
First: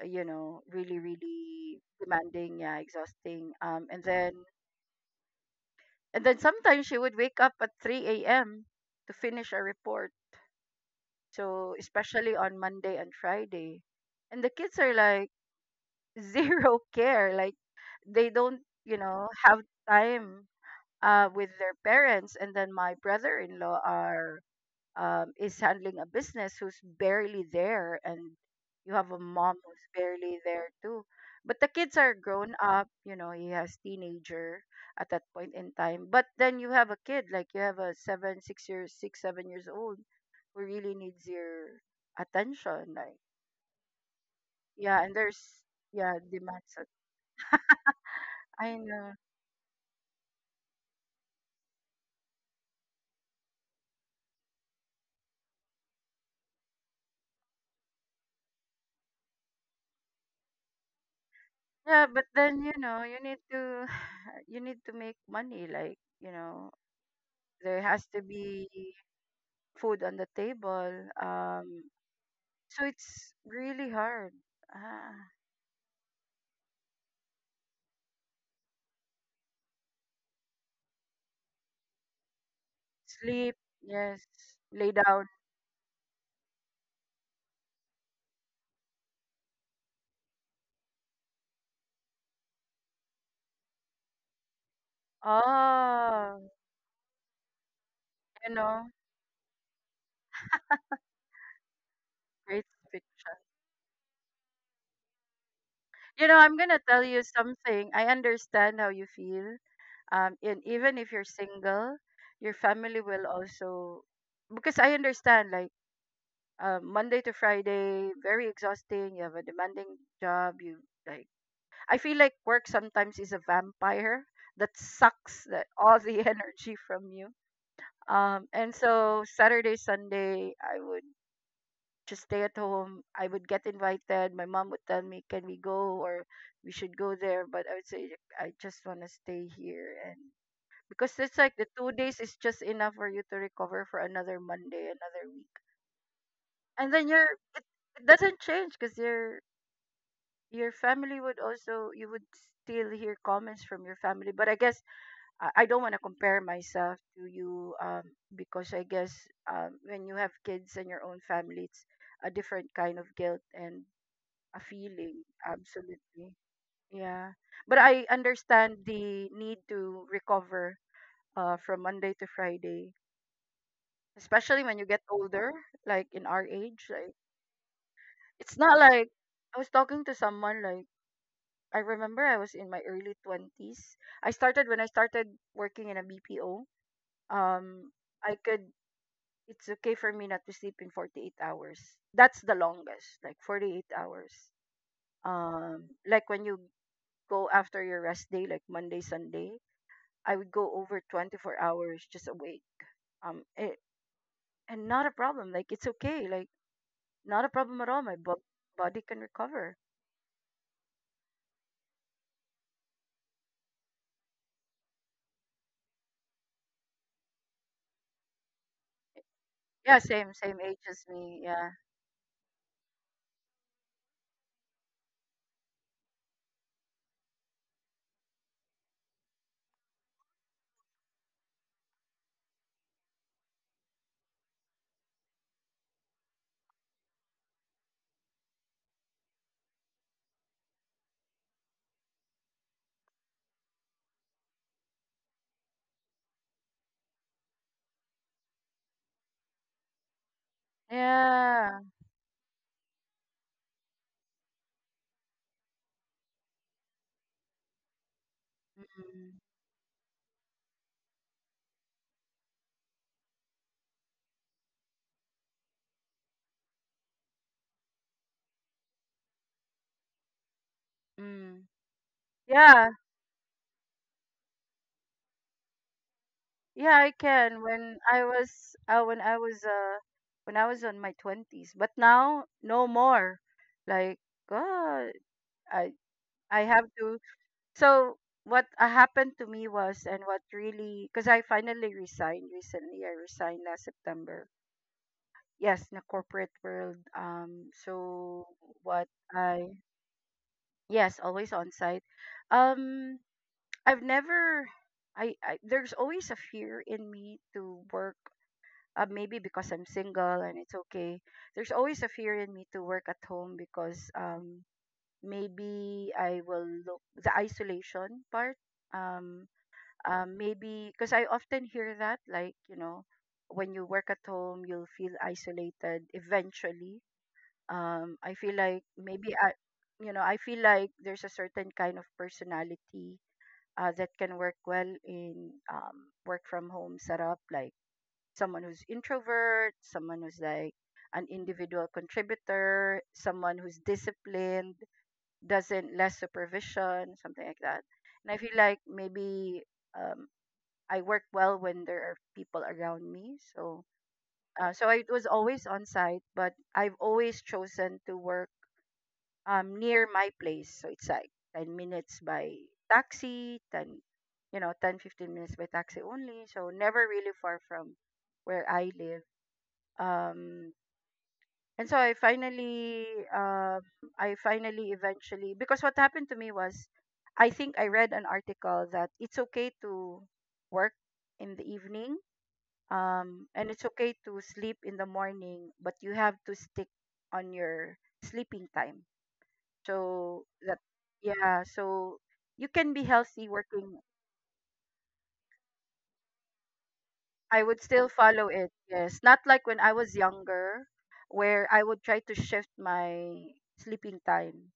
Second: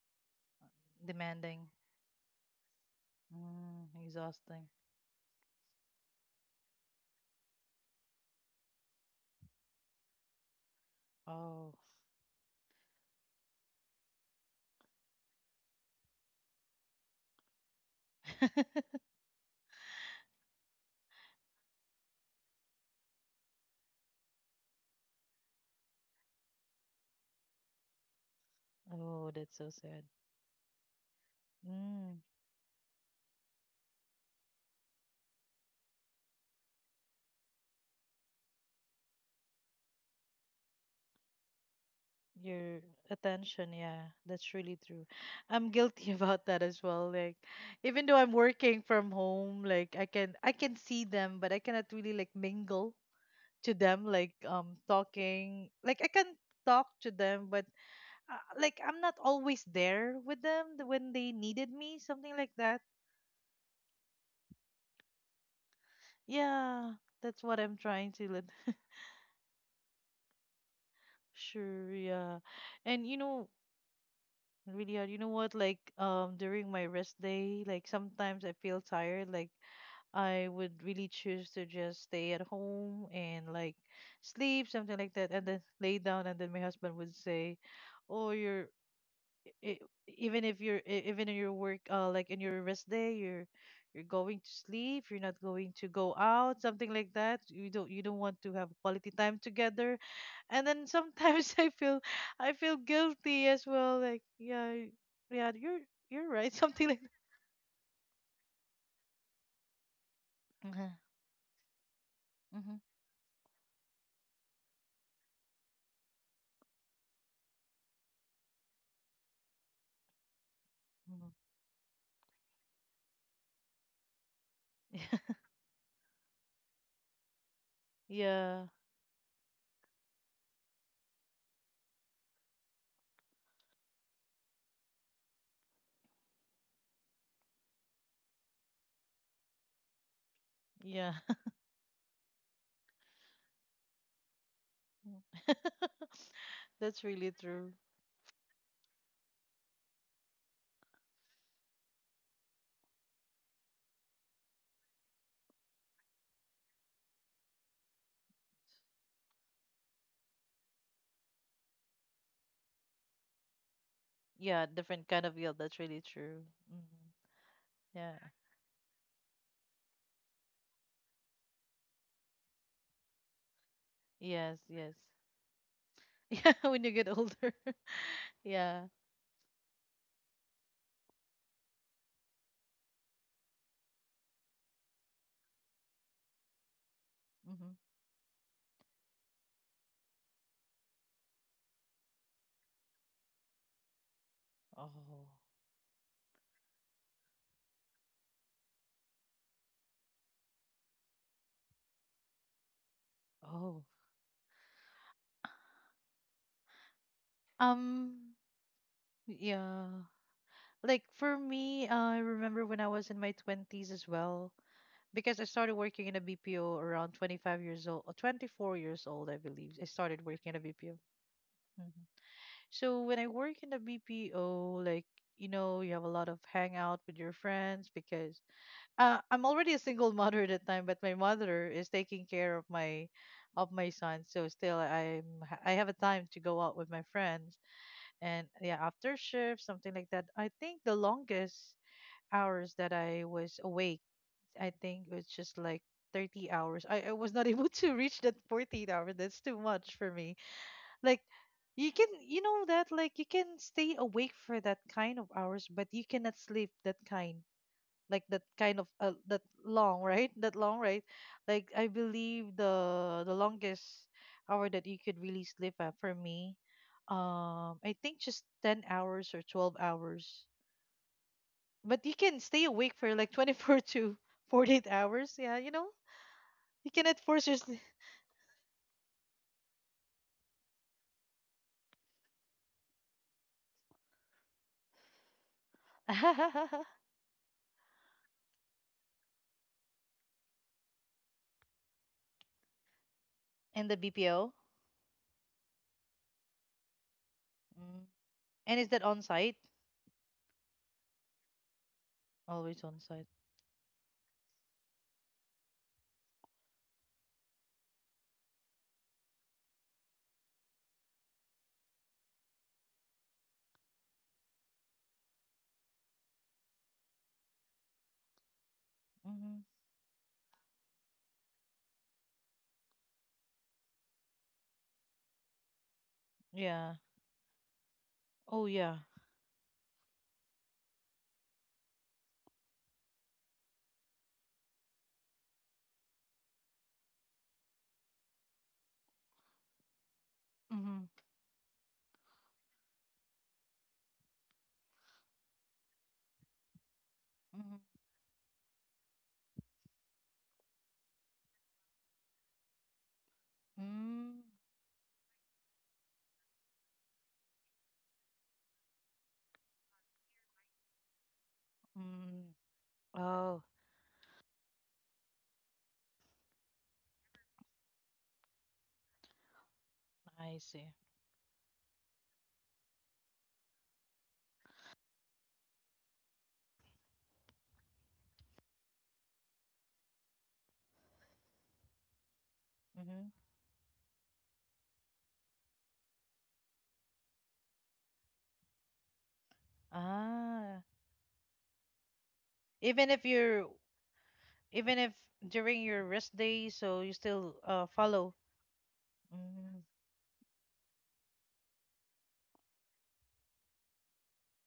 really Demanding. really demanding. Yeah, exhausting. Mm, Um, and then exhausting. and then sometimes she would wake up at 3 a.m. to finish a report. Oh. So especially on Monday and Friday, and the kids are like zero care. Like they don't, have time with their parents. And then my brother-in-law are is handling a business who's barely there, and you have a Oh, that's mom so who's sad. barely there too, but the kids are Mm, grown up, you know, he has teenager at that point in time, but then you have a kid, like, you have a 7 6 years 6 7 years old who really needs your your attention, like, attention, yeah, that's really yeah. true. And there's, I'm yeah, guilty about that as well. Like, even though I'm I working know, from home, like, I can see them, but I cannot really like mingle to them, like, talking. Like I can talk to them, but, like I'm not always there with them, when they needed me, yeah. But something like then, you that. know, you need to you need to make money, like, Yeah, that's what I'm there has trying to to let. be food on the table. Um, Sure, yeah. so And you it's know, really hard. really, Ah, you know what? Like, during my rest day, like sometimes I feel tired. Like, I would really choose to just stay at home and sleep, like yes, sleep, lay something like down. that, and then lay down. And then my husband would say, "Oh, you're i- even if you're even in your work like in your rest day you're going to sleep. You're not going to go Oh, out, something like that. You don't you don't want you to have know, quality time together." And then sometimes I feel I great feel picture. guilty as well, like, yeah. Yeah, You you're know, right, I'm gonna something tell like that. you something. I understand how you feel. And even if you're single, your Mm-hmm, family will also, because I understand, like, Monday to Friday, very exhausting. You have a demanding job. You, like, hmm. I feel like work sometimes is a vampire that sucks that all the energy from you. And Yeah. so Saturday, Sunday, I would just stay at home. I would get invited. My mom would tell me, "Can we go?" or "We should go there." But I would say, "I just want to stay here." And because Yeah. it's like the 2 days is just enough for you to recover for another Monday, another week, and then That's you're, really it, true. it doesn't change because your family would also, you would still hear comments from your family. But I guess I don't want to compare myself to you, because I guess, when you have kids and your own family, it's a different kind of guilt and a Yeah, different feeling. kind of guilt, that's really Absolutely. true. Hmm. Yeah. But I Yeah. understand the need to recover, from Monday to Friday, especially Yes, when you yes. get older, like in our Yeah, when age. you get Like, older. it's not Yeah. like, I was talking to someone, like, I remember I was in my early 20s. I started, when I started working in a BPO. Hmm. Um, I could, it's okay for me not to sleep in 48 hours. That's the longest, like, 48 hours. Oh. Like when you go after your rest day, like Monday, Sunday, I would go over 24 hours just awake. Um, it, Oh. and not a problem. Like, it's okay. Like, not a problem at all. Um, Body can recover. yeah. Like for me, I remember when I was in my 20s as well, because I started working in a BPO around 25 years old, or 24 years old, I believe. I Yeah, started same, working same in a age as BPO. me. Yeah, Mhm. So when I work in a BPO, like, you know, you have a lot of hangout with your friends because I'm already a single mother at that time, but my mother is taking care of my son. So still, I'm I have a time to go out with my friends, and yeah, after shift, something like that. I think the longest hours that I was awake, I think was just like 30 hours. I was not able to reach that 14 hours. That's too much for me. Like, yeah. you can, you know that, like, you can stay awake for that kind of hours, but you cannot sleep that kind, like that kind of Mm, that long, right? That long, right? Like, I believe the longest hour that you could really sleep at, for me, I think just 10 hours or 12 hours, mm. but you can stay Yeah. awake for like 24 to 48 hours, yeah, you know. You Yeah, I cannot force can. yourself. When I was on my 20s, but now no more. Like, God, I I have to. So what happened to me was, and what really, because I finally resigned recently. I resigned last And the September. BPO. Yes, in the corporate world. Um, Mm. so And is that what on site? I, yes, always on site. Always on Um, site. I've never. I there's always a fear in me to work, maybe because I'm single and it's okay. There's always a fear in me to work at home because, maybe I will look the isolation part. Um, Mm-hmm. Maybe because I often hear that, like, when you work at home, you'll feel isolated Yeah. eventually. I feel Oh like yeah. maybe I, I feel like there's a certain kind of personality, that can work well in, work from home setup, like someone who's introvert, someone who's like Mm-hmm. an individual contributor, someone who's disciplined, doesn't less supervision, something like that. Mm-hmm. And I feel like maybe, um, I work well when there are people around me. So Mm. uh, so I was always on site, but I've always chosen to work, near my place. So it's like 10 minutes by Mm. taxi, Oh, 10, 10-15 minutes by taxi only. So never really far from where I live, I um see. and so I finally, um eventually, because what happened to me was, I think I read an article that it's okay to work in the evening, Mm-hmm. and it's okay to sleep in the morning, but you have to stick on your sleeping time so that, Ah, yeah, so you can be even if healthy you're, working. even if during your rest day, so you I still would still follow. follow it, yes, not like when I Mm, was younger, where I would try to shift my sleeping time.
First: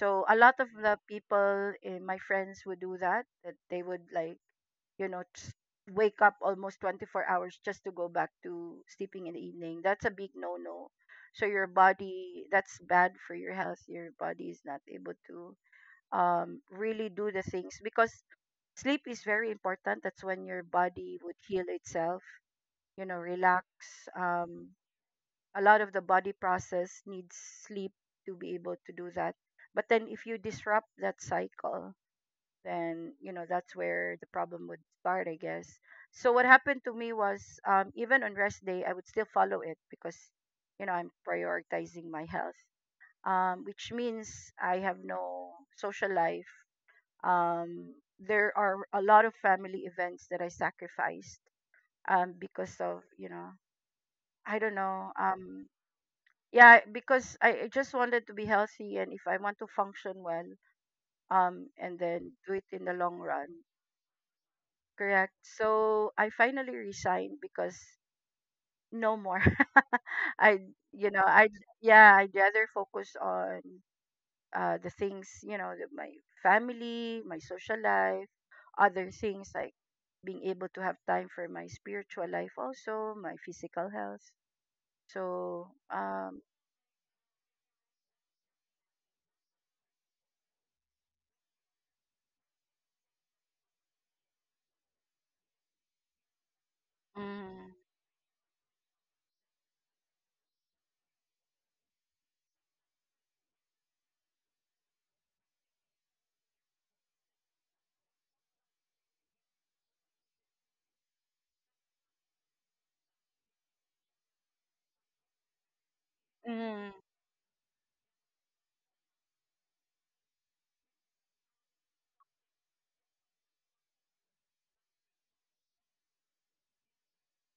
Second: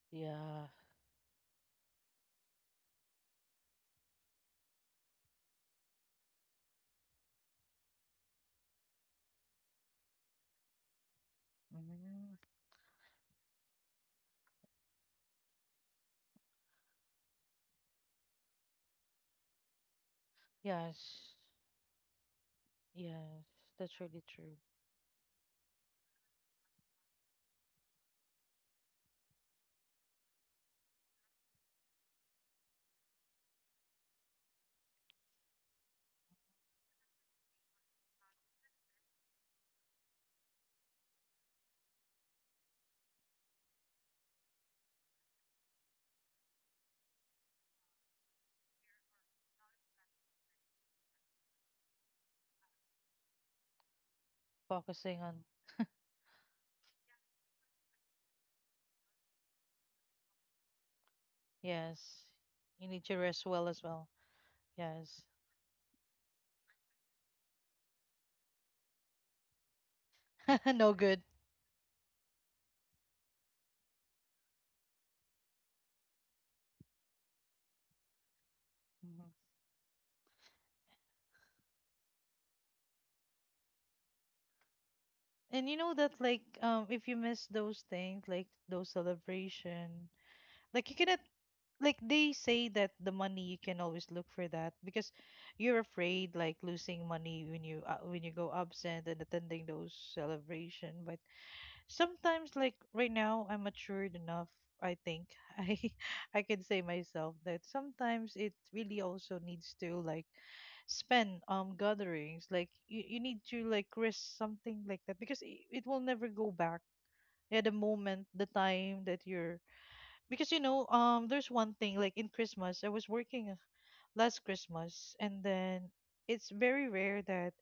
So a lot yeah. of the people, my friends would do that, that they would, like, just wake up almost 24 hours just to go back to sleeping in the evening. That's a big no-no. So your Mm, body, that's bad for your health. Your body is not able to, really do the things because sleep is very important. That's when your body yes. would heal itself, you know, Yes. relax. That's really true. Um, a lot of the body process needs sleep to be able to do that, but then if you disrupt that cycle, then, you know, that's where the problem would start, I guess. So what happened to me was, even on rest day I would still follow it because, you know, I'm prioritizing my health, which means I have no social life, um, there are a lot of family events that I sacrificed, because of, you know, I don't know, Focusing on, yeah, because I just wanted to be healthy, and if I want to function well, and yes. then do it You in the need to long rest run. well as well. Yes. Correct, so I finally resigned because no more. I, No you good. know, I, yeah, I'd rather focus on, the things, you know, the, my family, my social life, other Mhm. things, like being able to have time for my spiritual life, also my physical health, And so, you know that, like, if you miss those things, like those celebration, like, you cannot, like, they say that the money you can always look for that, because you're afraid, like, losing money mm, when you go absent and attending those celebration. But sometimes, like right now, I'm matured enough, I think, i I can say myself that sometimes it really also needs to, like, spend gatherings. Like you need to, like, risk something like that, because it will never go back mm, at the moment, the time that you're, because you know, there's one thing, like in Christmas I was working last Christmas, and then it's very rare that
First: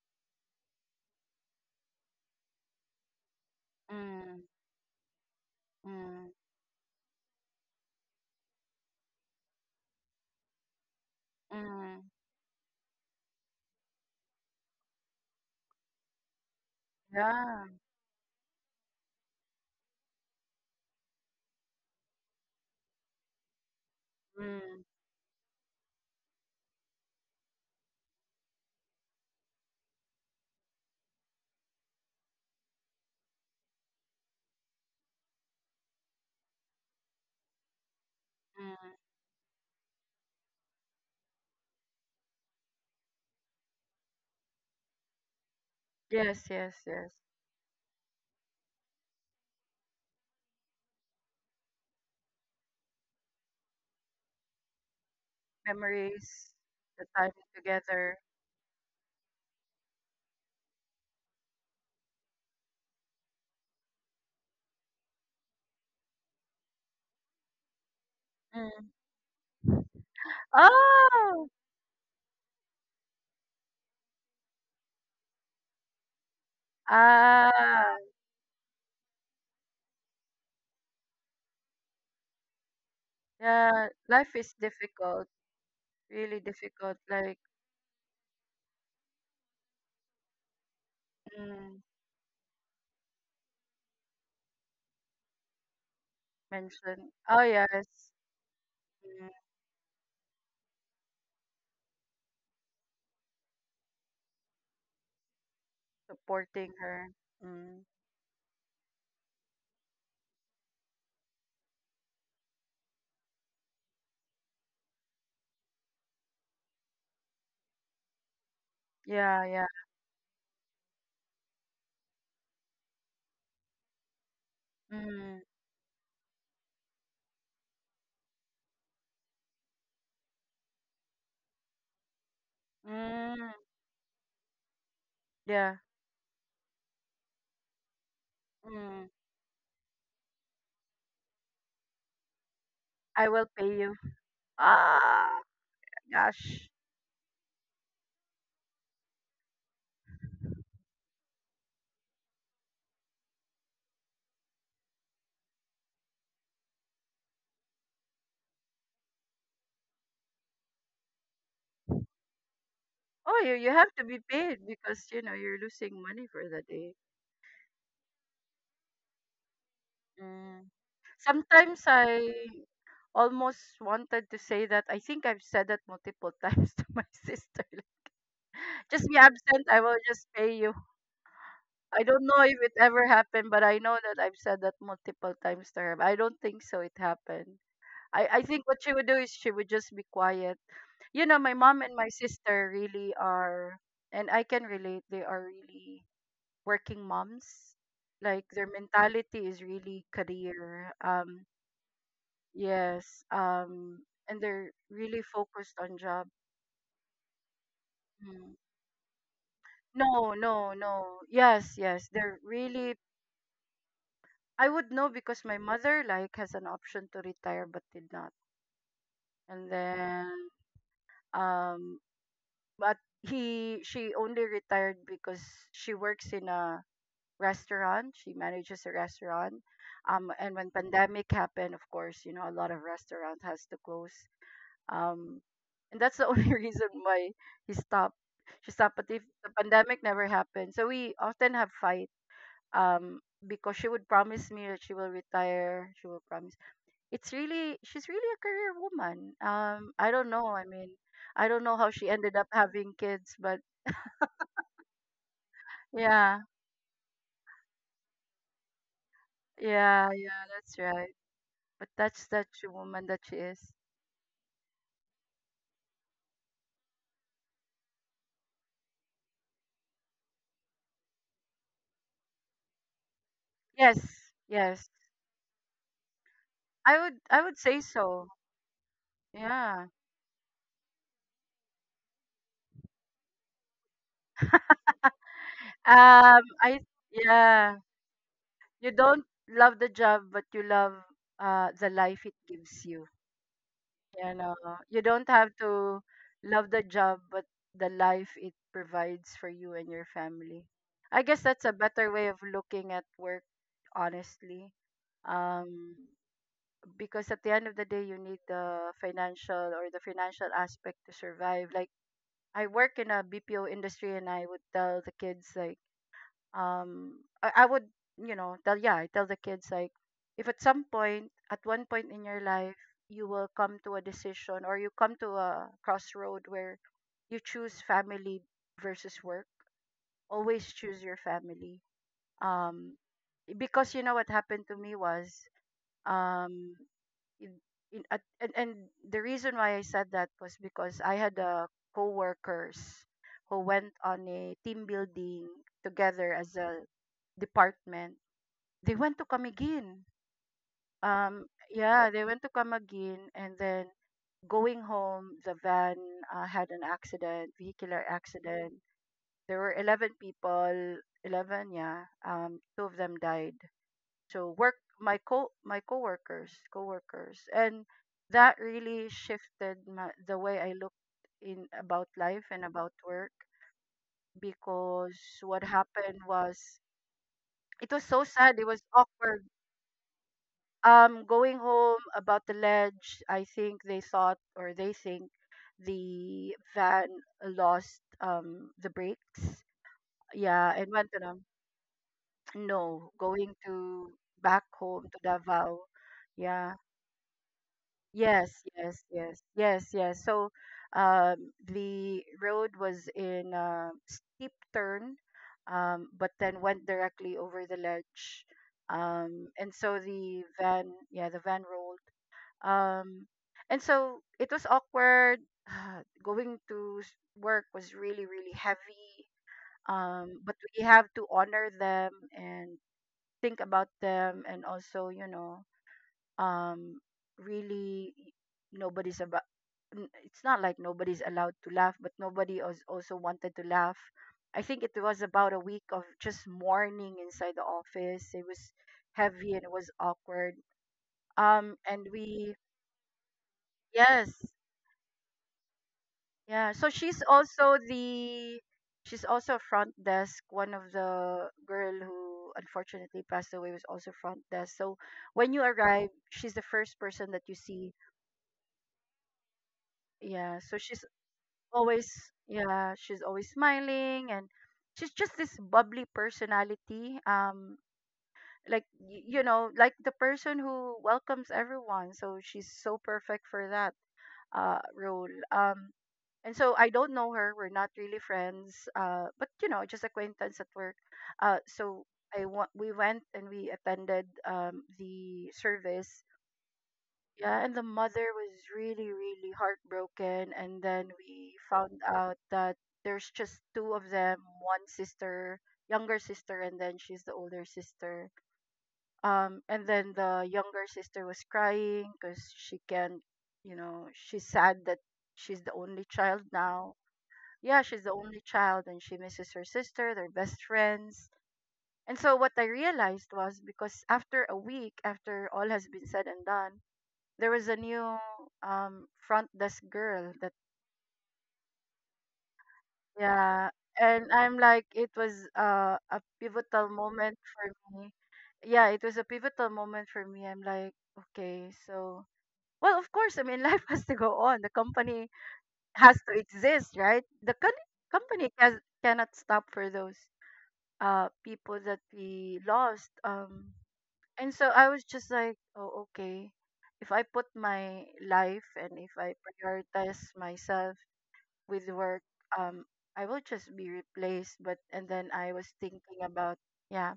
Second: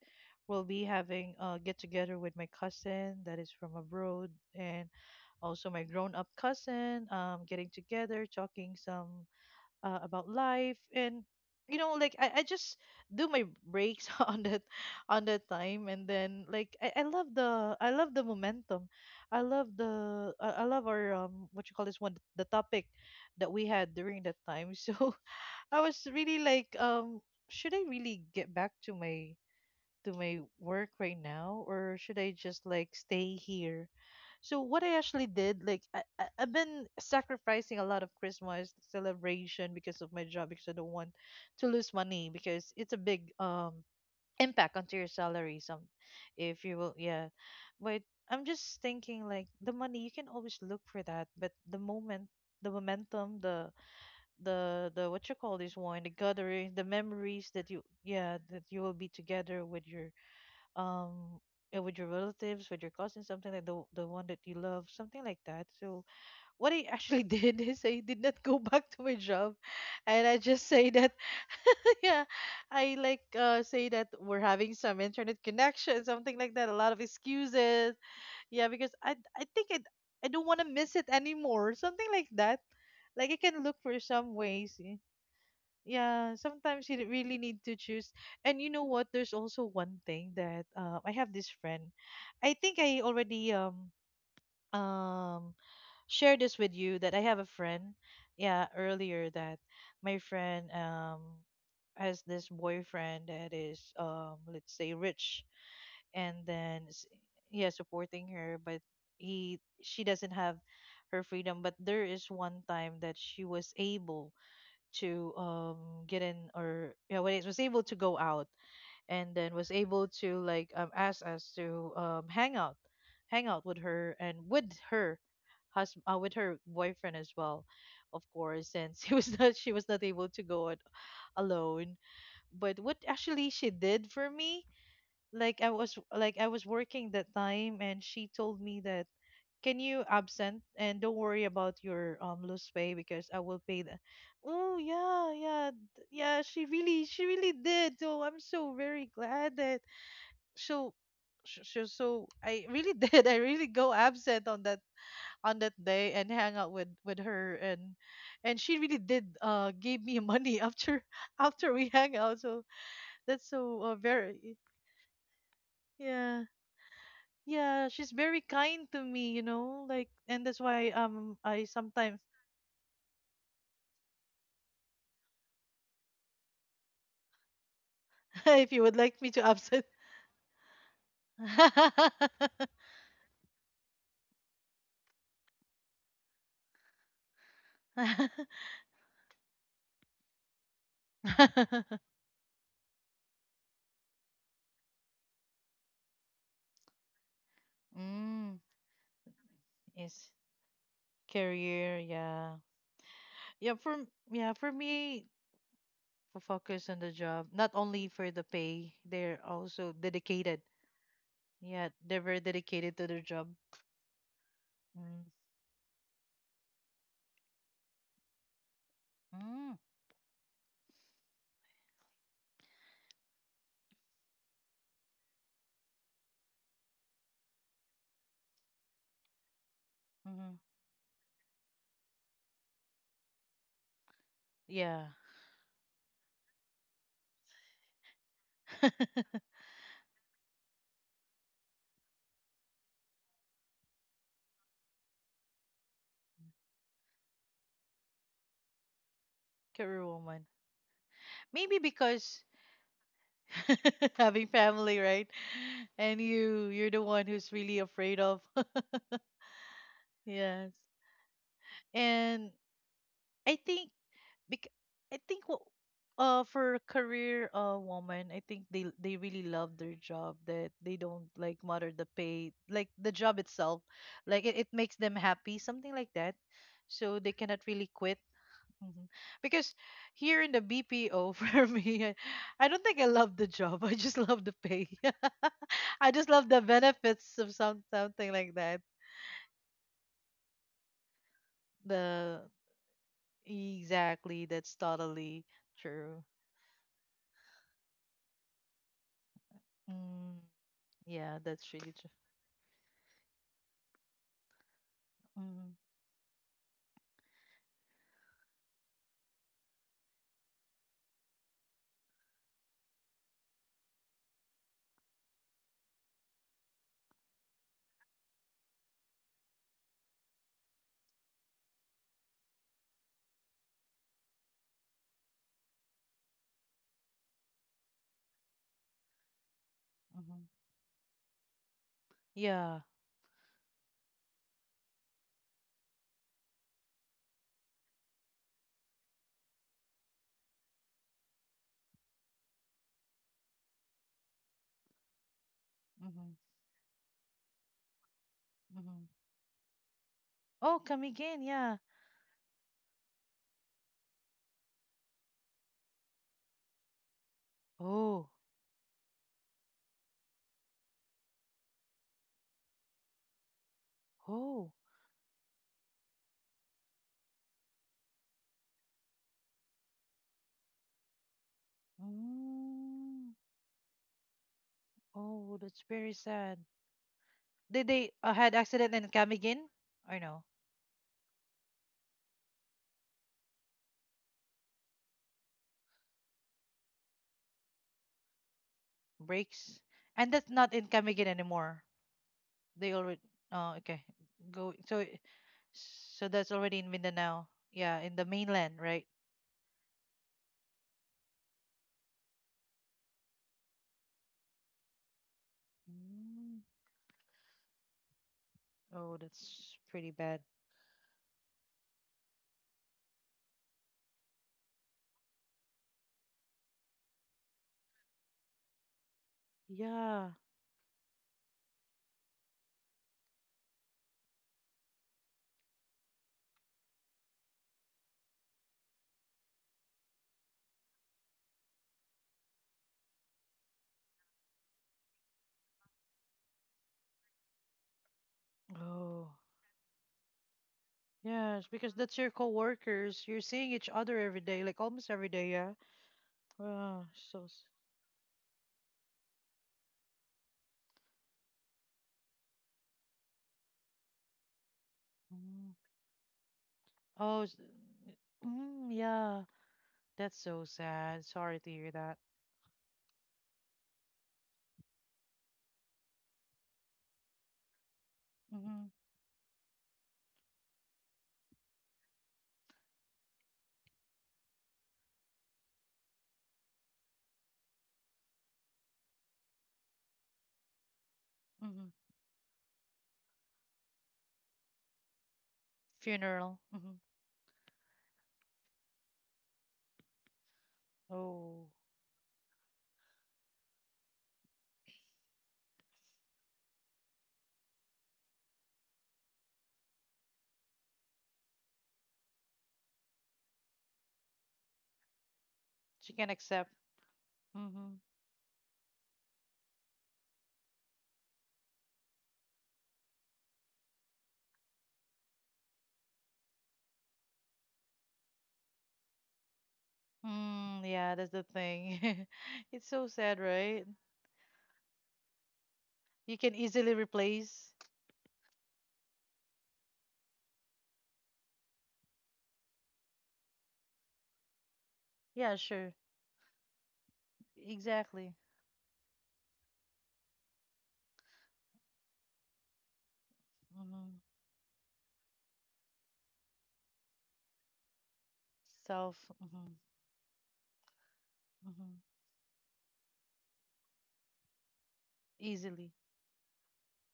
we'll be having a get together with my cousin that is from abroad, mm, and also my grown up mm. cousin, getting together, talking some about life. And you know, Mm. like, I just do my breaks on that, on that time. And then, like, I love Yeah. the, I love the momentum, I love the, I love our what you call this one, the topic that we had during that time. Mm. So I was really like, should I really get back to my, to my work right now, or should I just, like, stay here? So what I actually did, like, I've been sacrificing a lot of Christmas Mm. celebration because of my job, because I don't want to lose money, because it's a big impact onto your salary, some Yes, if yes, you will, yes. yeah. But I'm just thinking, like, the money you can always look for that, but the moment, the momentum, the what you call this one, the Memories, gathering, the the time memories that you, together. yeah, that you will be together um with your relatives, with your cousins, something like the one that you love, something like that. So what I actually did is I did not go back Mm. to my job, and I just say that, Oh, yeah, I like, say that we're having some internet connection, something like that, a lot of ah, excuses, yeah, because I think it, I don't want to miss it anymore, something like that. Like, I can look yeah. for Life some is ways. difficult, Yeah, really sometimes difficult. you Like, really need to choose. And you know what, there's also one thing that, I have this mm, friend, I think I already um shared this with you mentioned. that I have Oh, a yes, friend, yeah, mm, earlier, that my friend, has this boyfriend that is, let's say, rich. And supporting then her. yeah, Mm. supporting her, but he, she doesn't have her freedom. But there is one time that she was able to get in, or yeah, when it was able to go out, and Yeah, then yeah. was able to, like, ask us to hang out, hang out with her, and with her Mm. husband, with her boyfriend as well. Of course, since he was not, she was not able to go out alone. But what actually Mm. she did for me, like, I Yeah. was like, I was working that time, and she told me that, Mm. can you absent and don't worry about your lose pay, because I I will will pay pay you. the, oh yeah, Ah, yeah, yeah, she gosh. really, she really did. So I'm so very glad that, so so I really did, I really go absent on that, on that day, and hang out with her, and she really did, gave me money after after we hang out. So Oh, that's you so, have to be very, paid because, you know, you're losing money yeah, for the day. yeah, she's very kind to me, you know, like, and that's Mm. why I Sometimes sometimes, I almost wanted to say that, I think I've said that multiple times to my sister, like, if you would just be like me to absent, I absent. will just pay you. I don't know if it ever happened, but I know that I've said that multiple times to her, but I don't think so it happened. I think what she would do is she would just be quiet. You know, my mom and my sister really are, and I can relate, they are really working moms. Like, Mm, their mentality is really is career. Career, yeah. Yes. Yeah, for Um, and yeah, they're for really me focused on job. to focus on the job, not only for the Mm. pay, they're also No, dedicated. no, no. Yes, Yeah, yes. they're They're very really. dedicated to their job. I would know Mm. because my mother like has an option to retire but did not. And Mm, then, um, but he she only retired because she works in a restaurant. She manages a restaurant. And mhm. when pandemic happened, of course, you know, a lot of restaurant has to close. Yeah. Um, and that's the only reason why he stopped. She stopped. But if the pandemic never happened, so we often have fight. Um, because she would promise me that she will retire. She will promise. It's really, she's really a career woman. Career I don't woman. know. I mean, I don't know Maybe how she ended because up having kids, but having family, right? And yeah, you, you're the one who's really afraid of. yeah, yeah. Yes. That's right. But that's And that's the woman that she I is. think bec- I think for a career woman, I think they really love their job, that they don't like matter the pay, like the job itself, Yes, like it yes. makes them happy, something like that. I So would they I would cannot say really quit. so. Mhm. Because Yeah. here in the BPO, for me, I don't think I love the job, I just love the pay. I just love the I benefits of Yeah. some, something like that. You don't love the job, but you love, the life it The gives you. You exactly, know, that's you don't totally have to true. love the job, but the life it provides for you and your Mm. family. I Yeah, guess that's a that's really better true. way of looking at work, honestly. Mm-hmm, Um, because at the end of the day, you need the financial or the financial aspect to survive. Like I work in a BPO industry, and I would tell the kids, like, um I would you know tell yeah I tell the kids, like, if at some point at one point in your life, you will come to a decision, or you come to a crossroad where you choose family versus work, mm-hmm. always choose your family. Yeah. um because you know what happened to me was um in, in, at, and the reason why I said that was because I had a co-workers who went on a team building together Mm-hmm, as a department. They mm-hmm. went to Camiguin. Oh, come again. Yeah. Yeah, they went to Camiguin, and then going home, the van had an accident, vehicular Oh, accident. There were 11 people, 11, yeah. Two of them died. So, oh, work my co my coworkers, coworkers, and that really shifted the way I looked in about life and about work. mm. Because Oh, what that's very happened was, sad. Did it was they, so sad. had It was accident in come awkward. again? Or no? Going home about the ledge, I think they thought, or they think the van lost the brakes. Breaks. And that's Yeah, not in and went come to again them. anymore. They No, already. going Oh, okay. to back Go. So, home to Davao. so that's Yeah. already in Mindanao. Yeah, in the Yes, mainland, yes, right? yes, yes, yes. So, the road was in a steep turn, but then Mm. went directly over the ledge. Oh, And that's so pretty bad. the van, yeah, the van rolled, um, and so it was awkward. Going to s- Work was really, really heavy. Yeah. But we have to honor them and think about them, and also, you know, um, really, nobody's about. It's not like nobody's allowed to laugh, but nobody was also wanted to laugh. I think it was about a week of just mourning inside the office. It was Oh. heavy and it was awkward. Yes, because And that's your we, coworkers. You're seeing each other yes, every day, like almost every day, yeah. yeah, so Oh, so. s- she's also front desk. One of the girl who unfortunately passed away was also front desk. So when you Mm. arrive, she's the first person that Oh, you s- see. mm, yeah. That's Yeah, so so she's sad. Sorry to hear always that. yeah, she's always smiling, and she's just this bubbly personality. Like, Mm-hmm. You know, like the person who welcomes everyone. So she's so perfect for that role. And so I don't know her. We're not really friends, but, you know, just acquaintance at work. So Mm-hmm. We went and we attended, the service. Funeral. Mm-hmm. Yeah, and the mother was really, really heartbroken. And then we Oh, found out that there's just two of them, one sister, younger sister, and then she's the older sister. And then the younger sister was crying because she can't, you know, she's sad that she's the only she can child accept. now. Yeah, Mm-hmm. she's the only child and she misses her sister. They're best friends. And so what I realized was, because after a week, after all has been said and done, there was a new front desk girl that. Mm, yeah, that's the thing. It's so sad, Yeah, right? and I'm like it was a You can pivotal easily moment for replace. me. Yeah, it was a pivotal moment for me. I'm like, okay, so, well, of course, I mean, life has to go on. The company Yeah, sure. has to exist, right? Exactly. Company cannot stop for those people that we lost. Mm-hmm. And so I was just like, oh, okay, if I put my life, and if I Self. Mm-hmm. prioritize myself with Mm-hmm. work, um I will just be replaced. But and then I was Easily. thinking about, yeah,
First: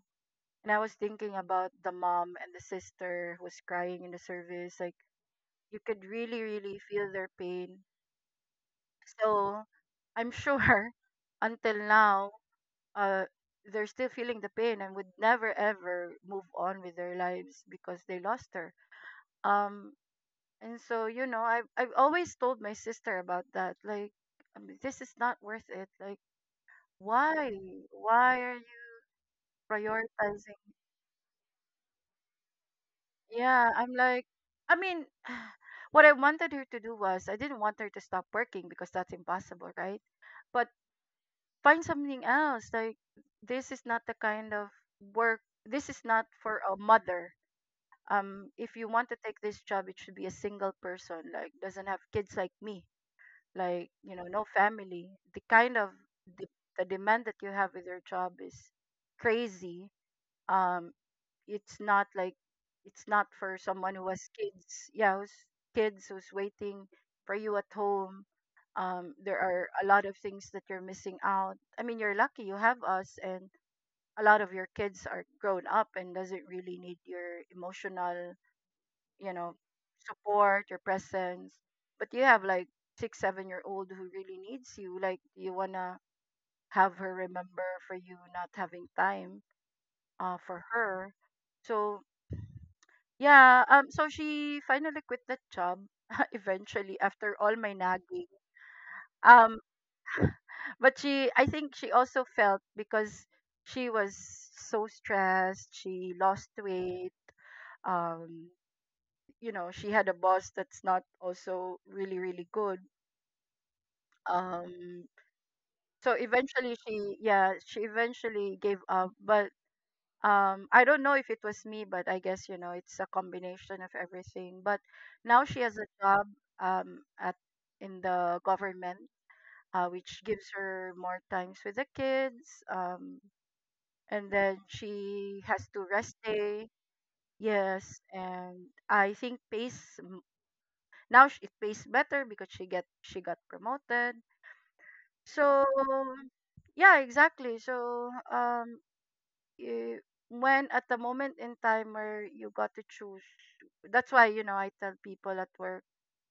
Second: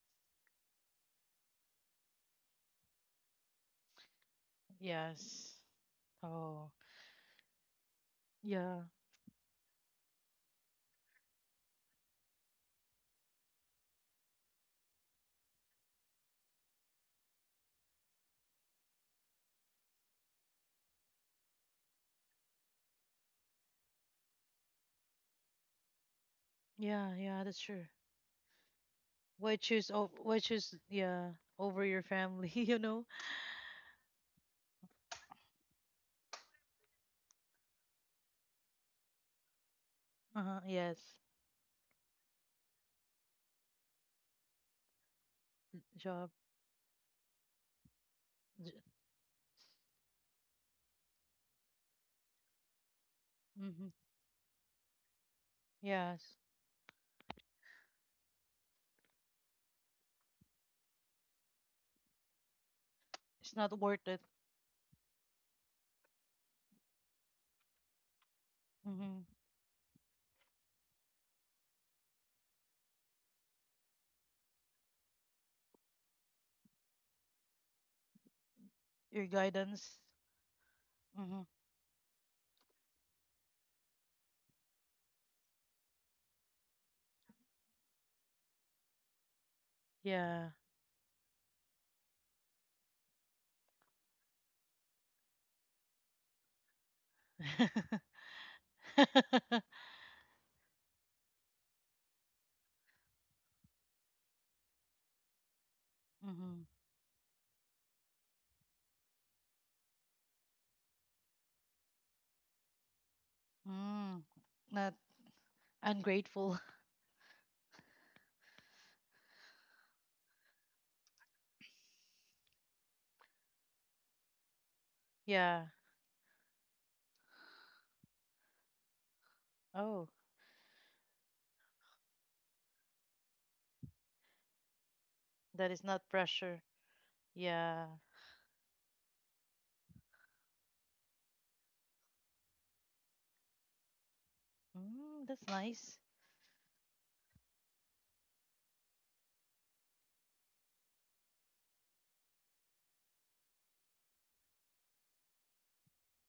and I was thinking about the mom and the sister who was crying in the service, like, Yes. you could really, Oh. really feel their pain. Yeah. So I'm sure until now, uh they're still feeling the pain and would never ever move on with their lives because they lost her. um and so, you know, I've always told my sister about that, like, I mean, this is not worth it, like, Yeah. why Yeah. That's true. why are you Why choose? Oh, why prioritizing? choose? Yeah, over your family. You know. Yeah, I'm like, I mean, what I wanted her to do was, I didn't want her to stop working because that's impossible, right? Uh huh. But Yes. find something else, like, this is not the kind of work. This is not Job. for a mother. If you want to take this job, it should be a single person, like, doesn't have kids, like me, like, Mm-hmm. you know, no family. The kind of Yes. the, the demand that you have with your job is crazy. um it's not like, it's not It's for not someone who worth has it. kids, yeah, who's kids who's waiting for you at home. Mm-hmm. There are a lot of things that you're missing out. I mean, you're lucky you have us, and a lot of your kids are grown up and doesn't really need your emotional, Your you know, guidance. support, your Mm-hmm. presence. But you have like 6, 7-year-old who really needs you. Like, you wanna have her remember for you not having time Yeah. for her. So yeah, so she finally quit that job eventually after all my nagging. Um mm-hmm. but she I think she also felt because she was so stressed, she lost weight. um you know, she had a boss that's not also really, really good. Mm. Not um so ungrateful. eventually she, yeah, she eventually gave up. But I don't know if it was me, but I guess, you know, it's a combination of everything. But now she yeah. has a job, at in the government, Oh, which gives her more times with the kids. And then she has that is to not rest pressure. day. Yeah. Yes, and I think it pays better because she got promoted. Mm, that's So nice. yeah, exactly. So, you, when at the moment in time where you got to choose, that's why, you know, I tell people at work,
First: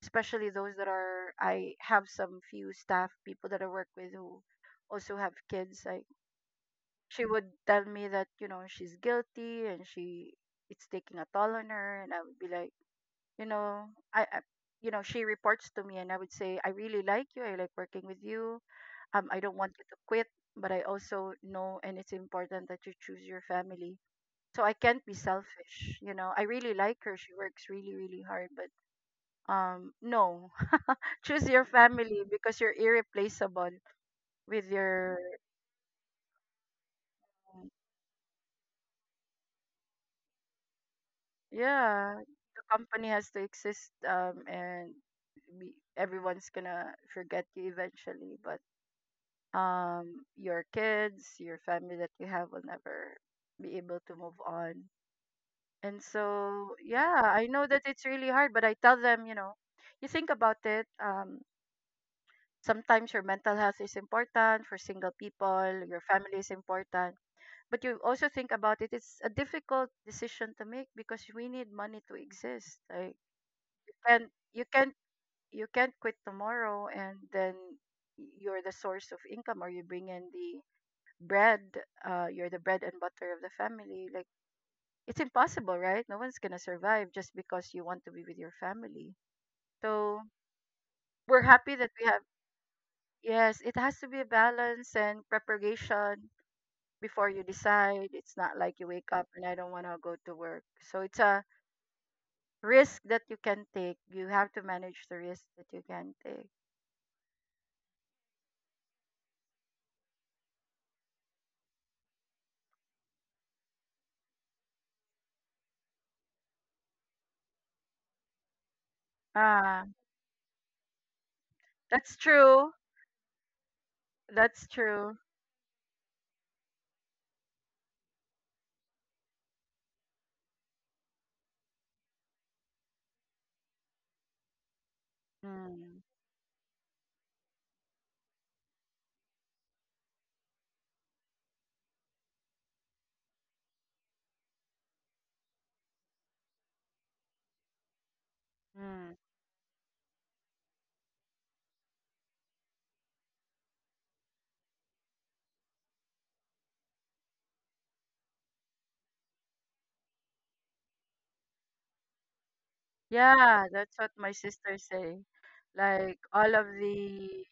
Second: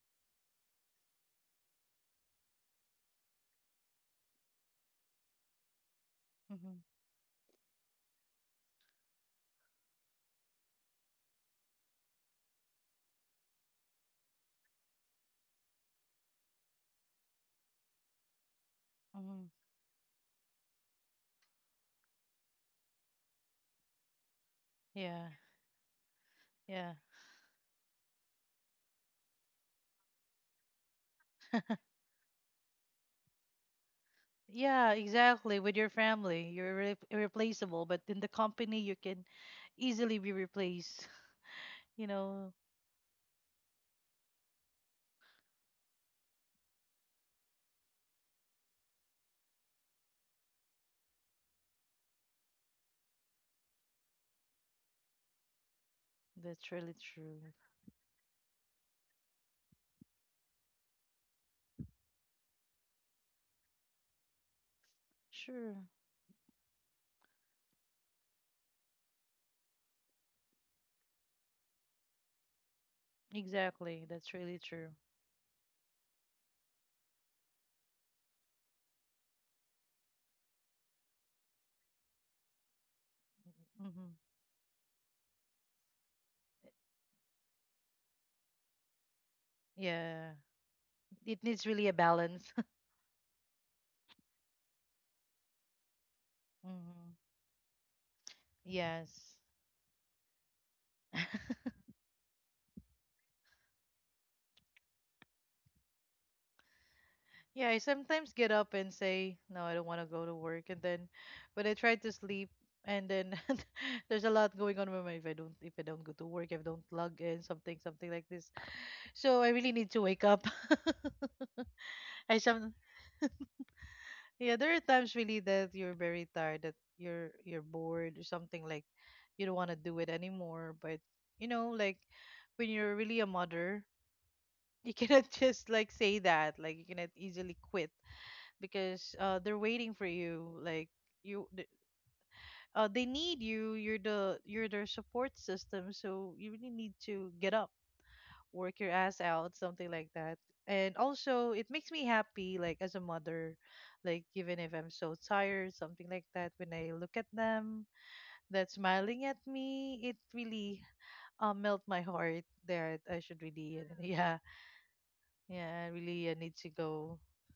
especially those that are, I have some few staff people that I work with who also have kids. Like, Mm-hmm. she would tell me that, you know, she's guilty and she it's taking a toll on her, and I would be like, you know, I you know, she reports to me, and I would say, I really like you, I like working with you, I Mm-hmm. don't want you to quit, but I also know and it's important that you choose your family. So I can't be Yeah. selfish, you know. I really Yeah. like her. She works really, really hard. But no. Choose your family because you're irreplaceable with Yeah, your exactly. With your family, you're irre, irreplaceable, but in the company, you can easily be replaced. You yeah. know, The company has to exist, and everyone's gonna forget you eventually. But your kids, your family that you have will never be able to move on. And that's so, really yeah, true. I know that it's really hard, but I tell them, you know, you think about it. Sometimes your mental health is important. For single people, Sure, your family is important, but you also think about it. It's a difficult decision to make because we need money to exist. Like, you exactly. can't, That's really you true. can't, you can't quit tomorrow, and then you're the source of income, or you bring in the bread. You're the bread and butter of the family. Hmm. Like, it's impossible, right? No one's gonna survive just because you want to be with your family. So Yeah, we're it needs happy that really a we have. balance. Yes, it has to be a balance and preparation Hmm. before you decide. It's not like you wake up Yes. and I don't want to go to work. So it's a risk that you can take. You have to manage the risk that you can take. Yeah, I sometimes get up and say, no, I don't want to go to work. And then when I try to sleep, and then there's a lot going on with my, if I don't, if I don't go to work, if I don't log in, something, something like this. So I really Ah, need to wake up. that's I some true. yeah, That's there are times true. really that you're very tired, that you're bored or something, like you don't want to do it anymore. But, you know, like, when you're really a mother, you cannot just, like, Mm, say that. Like, you cannot easily quit because they're waiting for you. Like you, th- they need you. You're the you're their support system. So you really need to get up, work your mm. ass out, something like that. And also, it makes me happy, like as a mother, like even if I'm so tired, something like that. When I look at them, that smiling at me, it really melt my heart. That I should Yeah, really, that's what my yeah, sister say. yeah, I Like really need all to of go. the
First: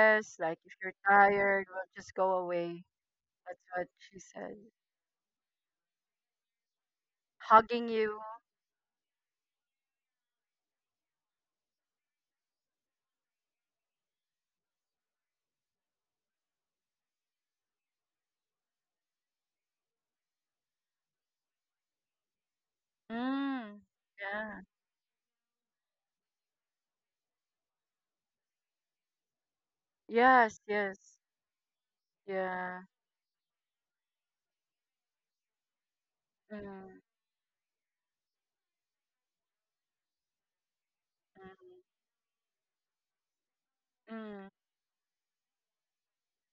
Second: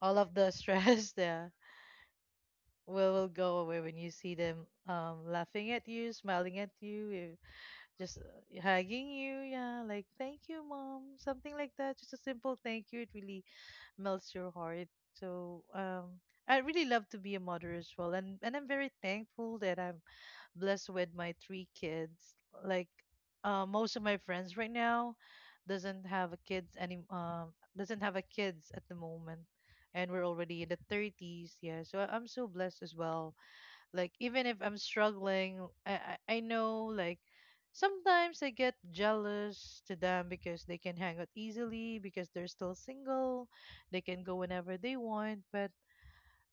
All of the like if you're stress there tired, well, just go away. will go That's away what when you she see said. them laughing at you, smiling at you, Hugging just you. Hugging you. Yeah, like thank you, mom, something like that. Just a simple thank you. It really melts your heart. So I really love to be a mother as well, and I'm very thankful that I'm blessed with my three kids. Like Mm, most of my friends yeah. right now doesn't have a kids any doesn't have a kids at the moment, and we're Yes, already in the yes. 30s. Yeah, so I'm so Yeah. blessed as well like even if I'm struggling, I know Mm, like sometimes I get jealous to them because they can hang out mm, easily because they're still single. They can go mm. whenever they want, but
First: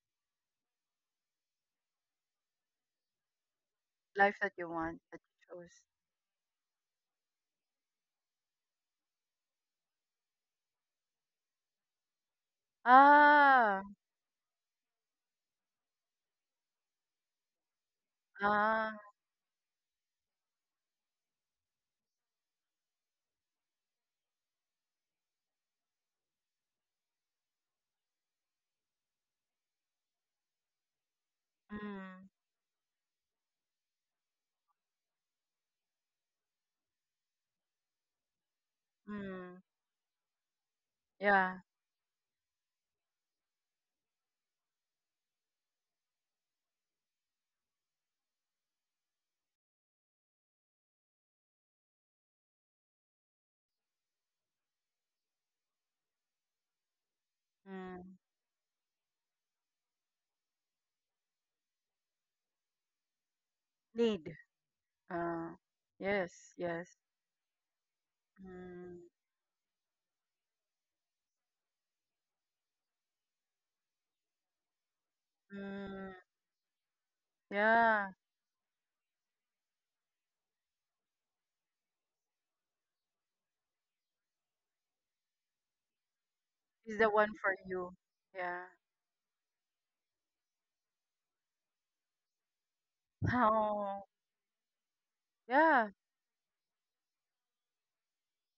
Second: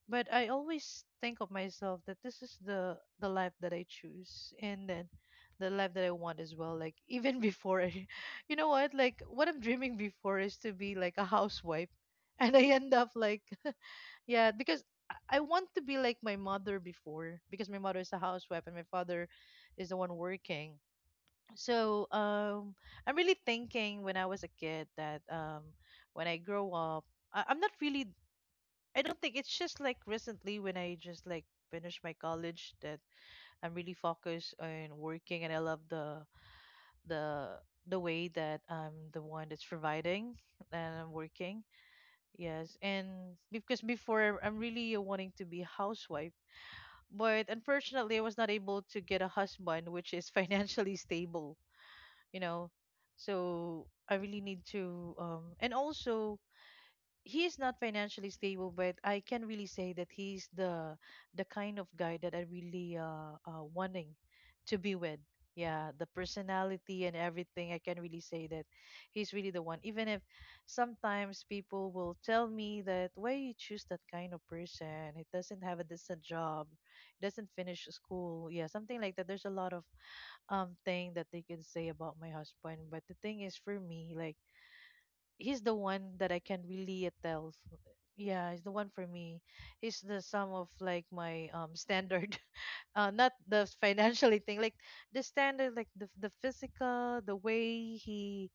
I always think of myself that this is the life that I Life that choose you and want, then that you the chose. life that I want as well. Like you know what? Like what I'm dreaming before is to be like a housewife, and I end up like Ah, yeah, because I want to be like my mother before because my mother is a housewife and my ah, father is the one working. So I'm really thinking when I was a kid that when I grow up, I, I'm not really. I don't think it's just like recently when I just like finished my mm, college that I'm really focused on working and I love the the way that I'm the one mm. that's providing and I'm Yeah. working. Yes, and because before I'm really wanting to be a housewife but unfortunately, I was not able to get a husband which is financially stable, you know. So I really need to and also he is not Mm. financially stable, but I can really say that he's the kind of guy that I really wanting Need. to be with. Uh, Yeah, the yes, yes. personality and everything. I can really say that Mm, he's really the one. Even if sometimes people will tell me that why you choose that kind of person, it doesn't have a mm. decent job, it doesn't finish Yeah. school, yeah, something like that. There's a lot of thing that they can say about my husband, but the thing is for me, like he's the one that I can He's really the one for tell. You. Yeah, he's Yeah. the one for me. He's the sum of like my standard, not the Oh, financially thing, like the standard, yeah. like the physical,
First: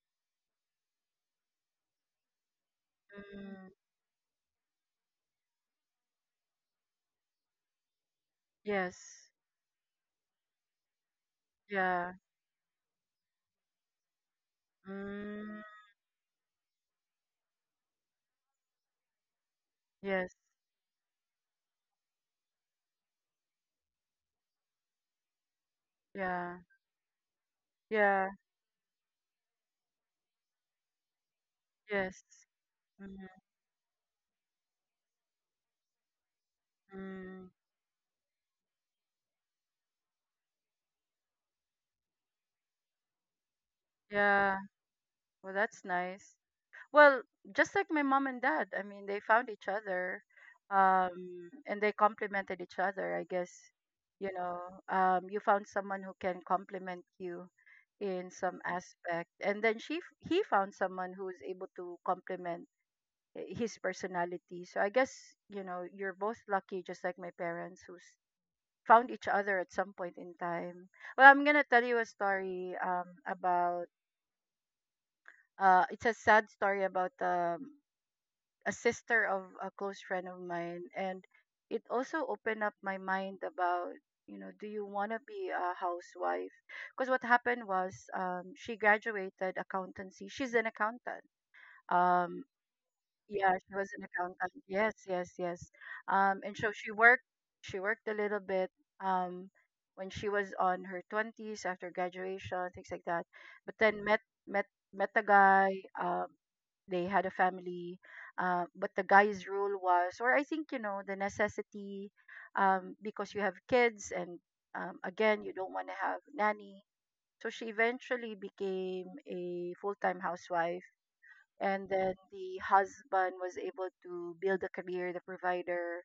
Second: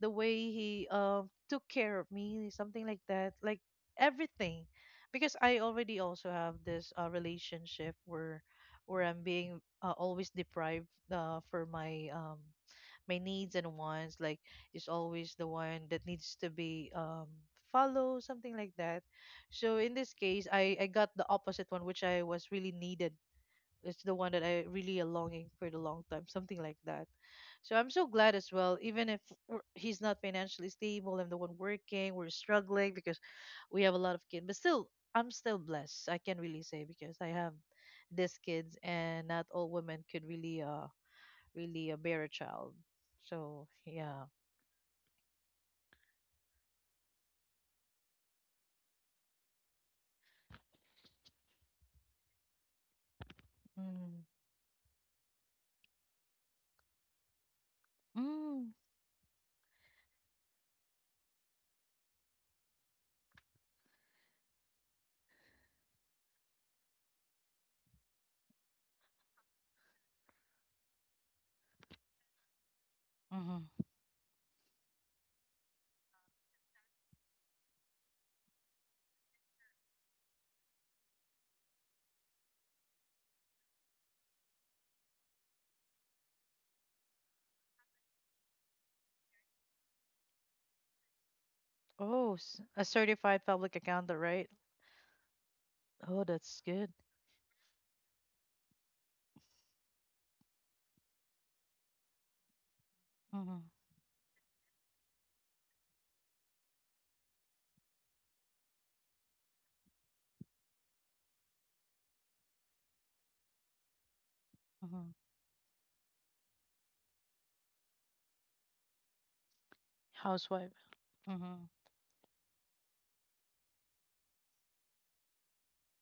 the way he took care of me, something like that, like Mm. everything, because I already also have this relationship where I'm Yes. being always deprived for my Yeah. My needs and wants like is always the Mm. one that needs to be follow something like that, so in this Yes. case, I got the opposite one which I was really needed. It's the one that I really longing for the long time, Yeah. something like that. So I'm so Yeah. glad as well, even if he's not financially stable, I'm the one working, Yes. we're struggling because we have a lot of kids, but still I'm still blessed, I can really say, because I Mm-hmm. have these kids and not all women could really really a bear child. So yeah. Yeah. Well, that's nice. Well, just like my mom and dad, I mean, they found each other, and they complemented each other. I guess, Mm. you know, you found someone who can complement you in some Mm. aspect, and then he found someone who is able to complement his personality. So I guess, you know, you're both lucky, just like my parents who found each other at some point in time. Well, I'm going to tell you a story, Mm-hmm. about, it's a sad story about, a sister of a close friend of mine. And it also opened up my mind about, you know, do you want to be a housewife? Because what happened was, she graduated accountancy. She's an accountant. Oh, Um, a certified Yeah, she public was an accountant, accountant. right? Yes, yes, yes. Oh, And that's so she good. worked. She worked a little bit. Um, when she was on her twenties after graduation, things like that. Mm-hmm. But then met met a guy. Um, they had a family. But the guy's rule was, or I think, you know, the necessity, because you have kids, and Mm-hmm. again, you don't want to have nanny. So she eventually became a full time Housewife. housewife, Mm-hmm. and then the husband was able to build a career, the provider,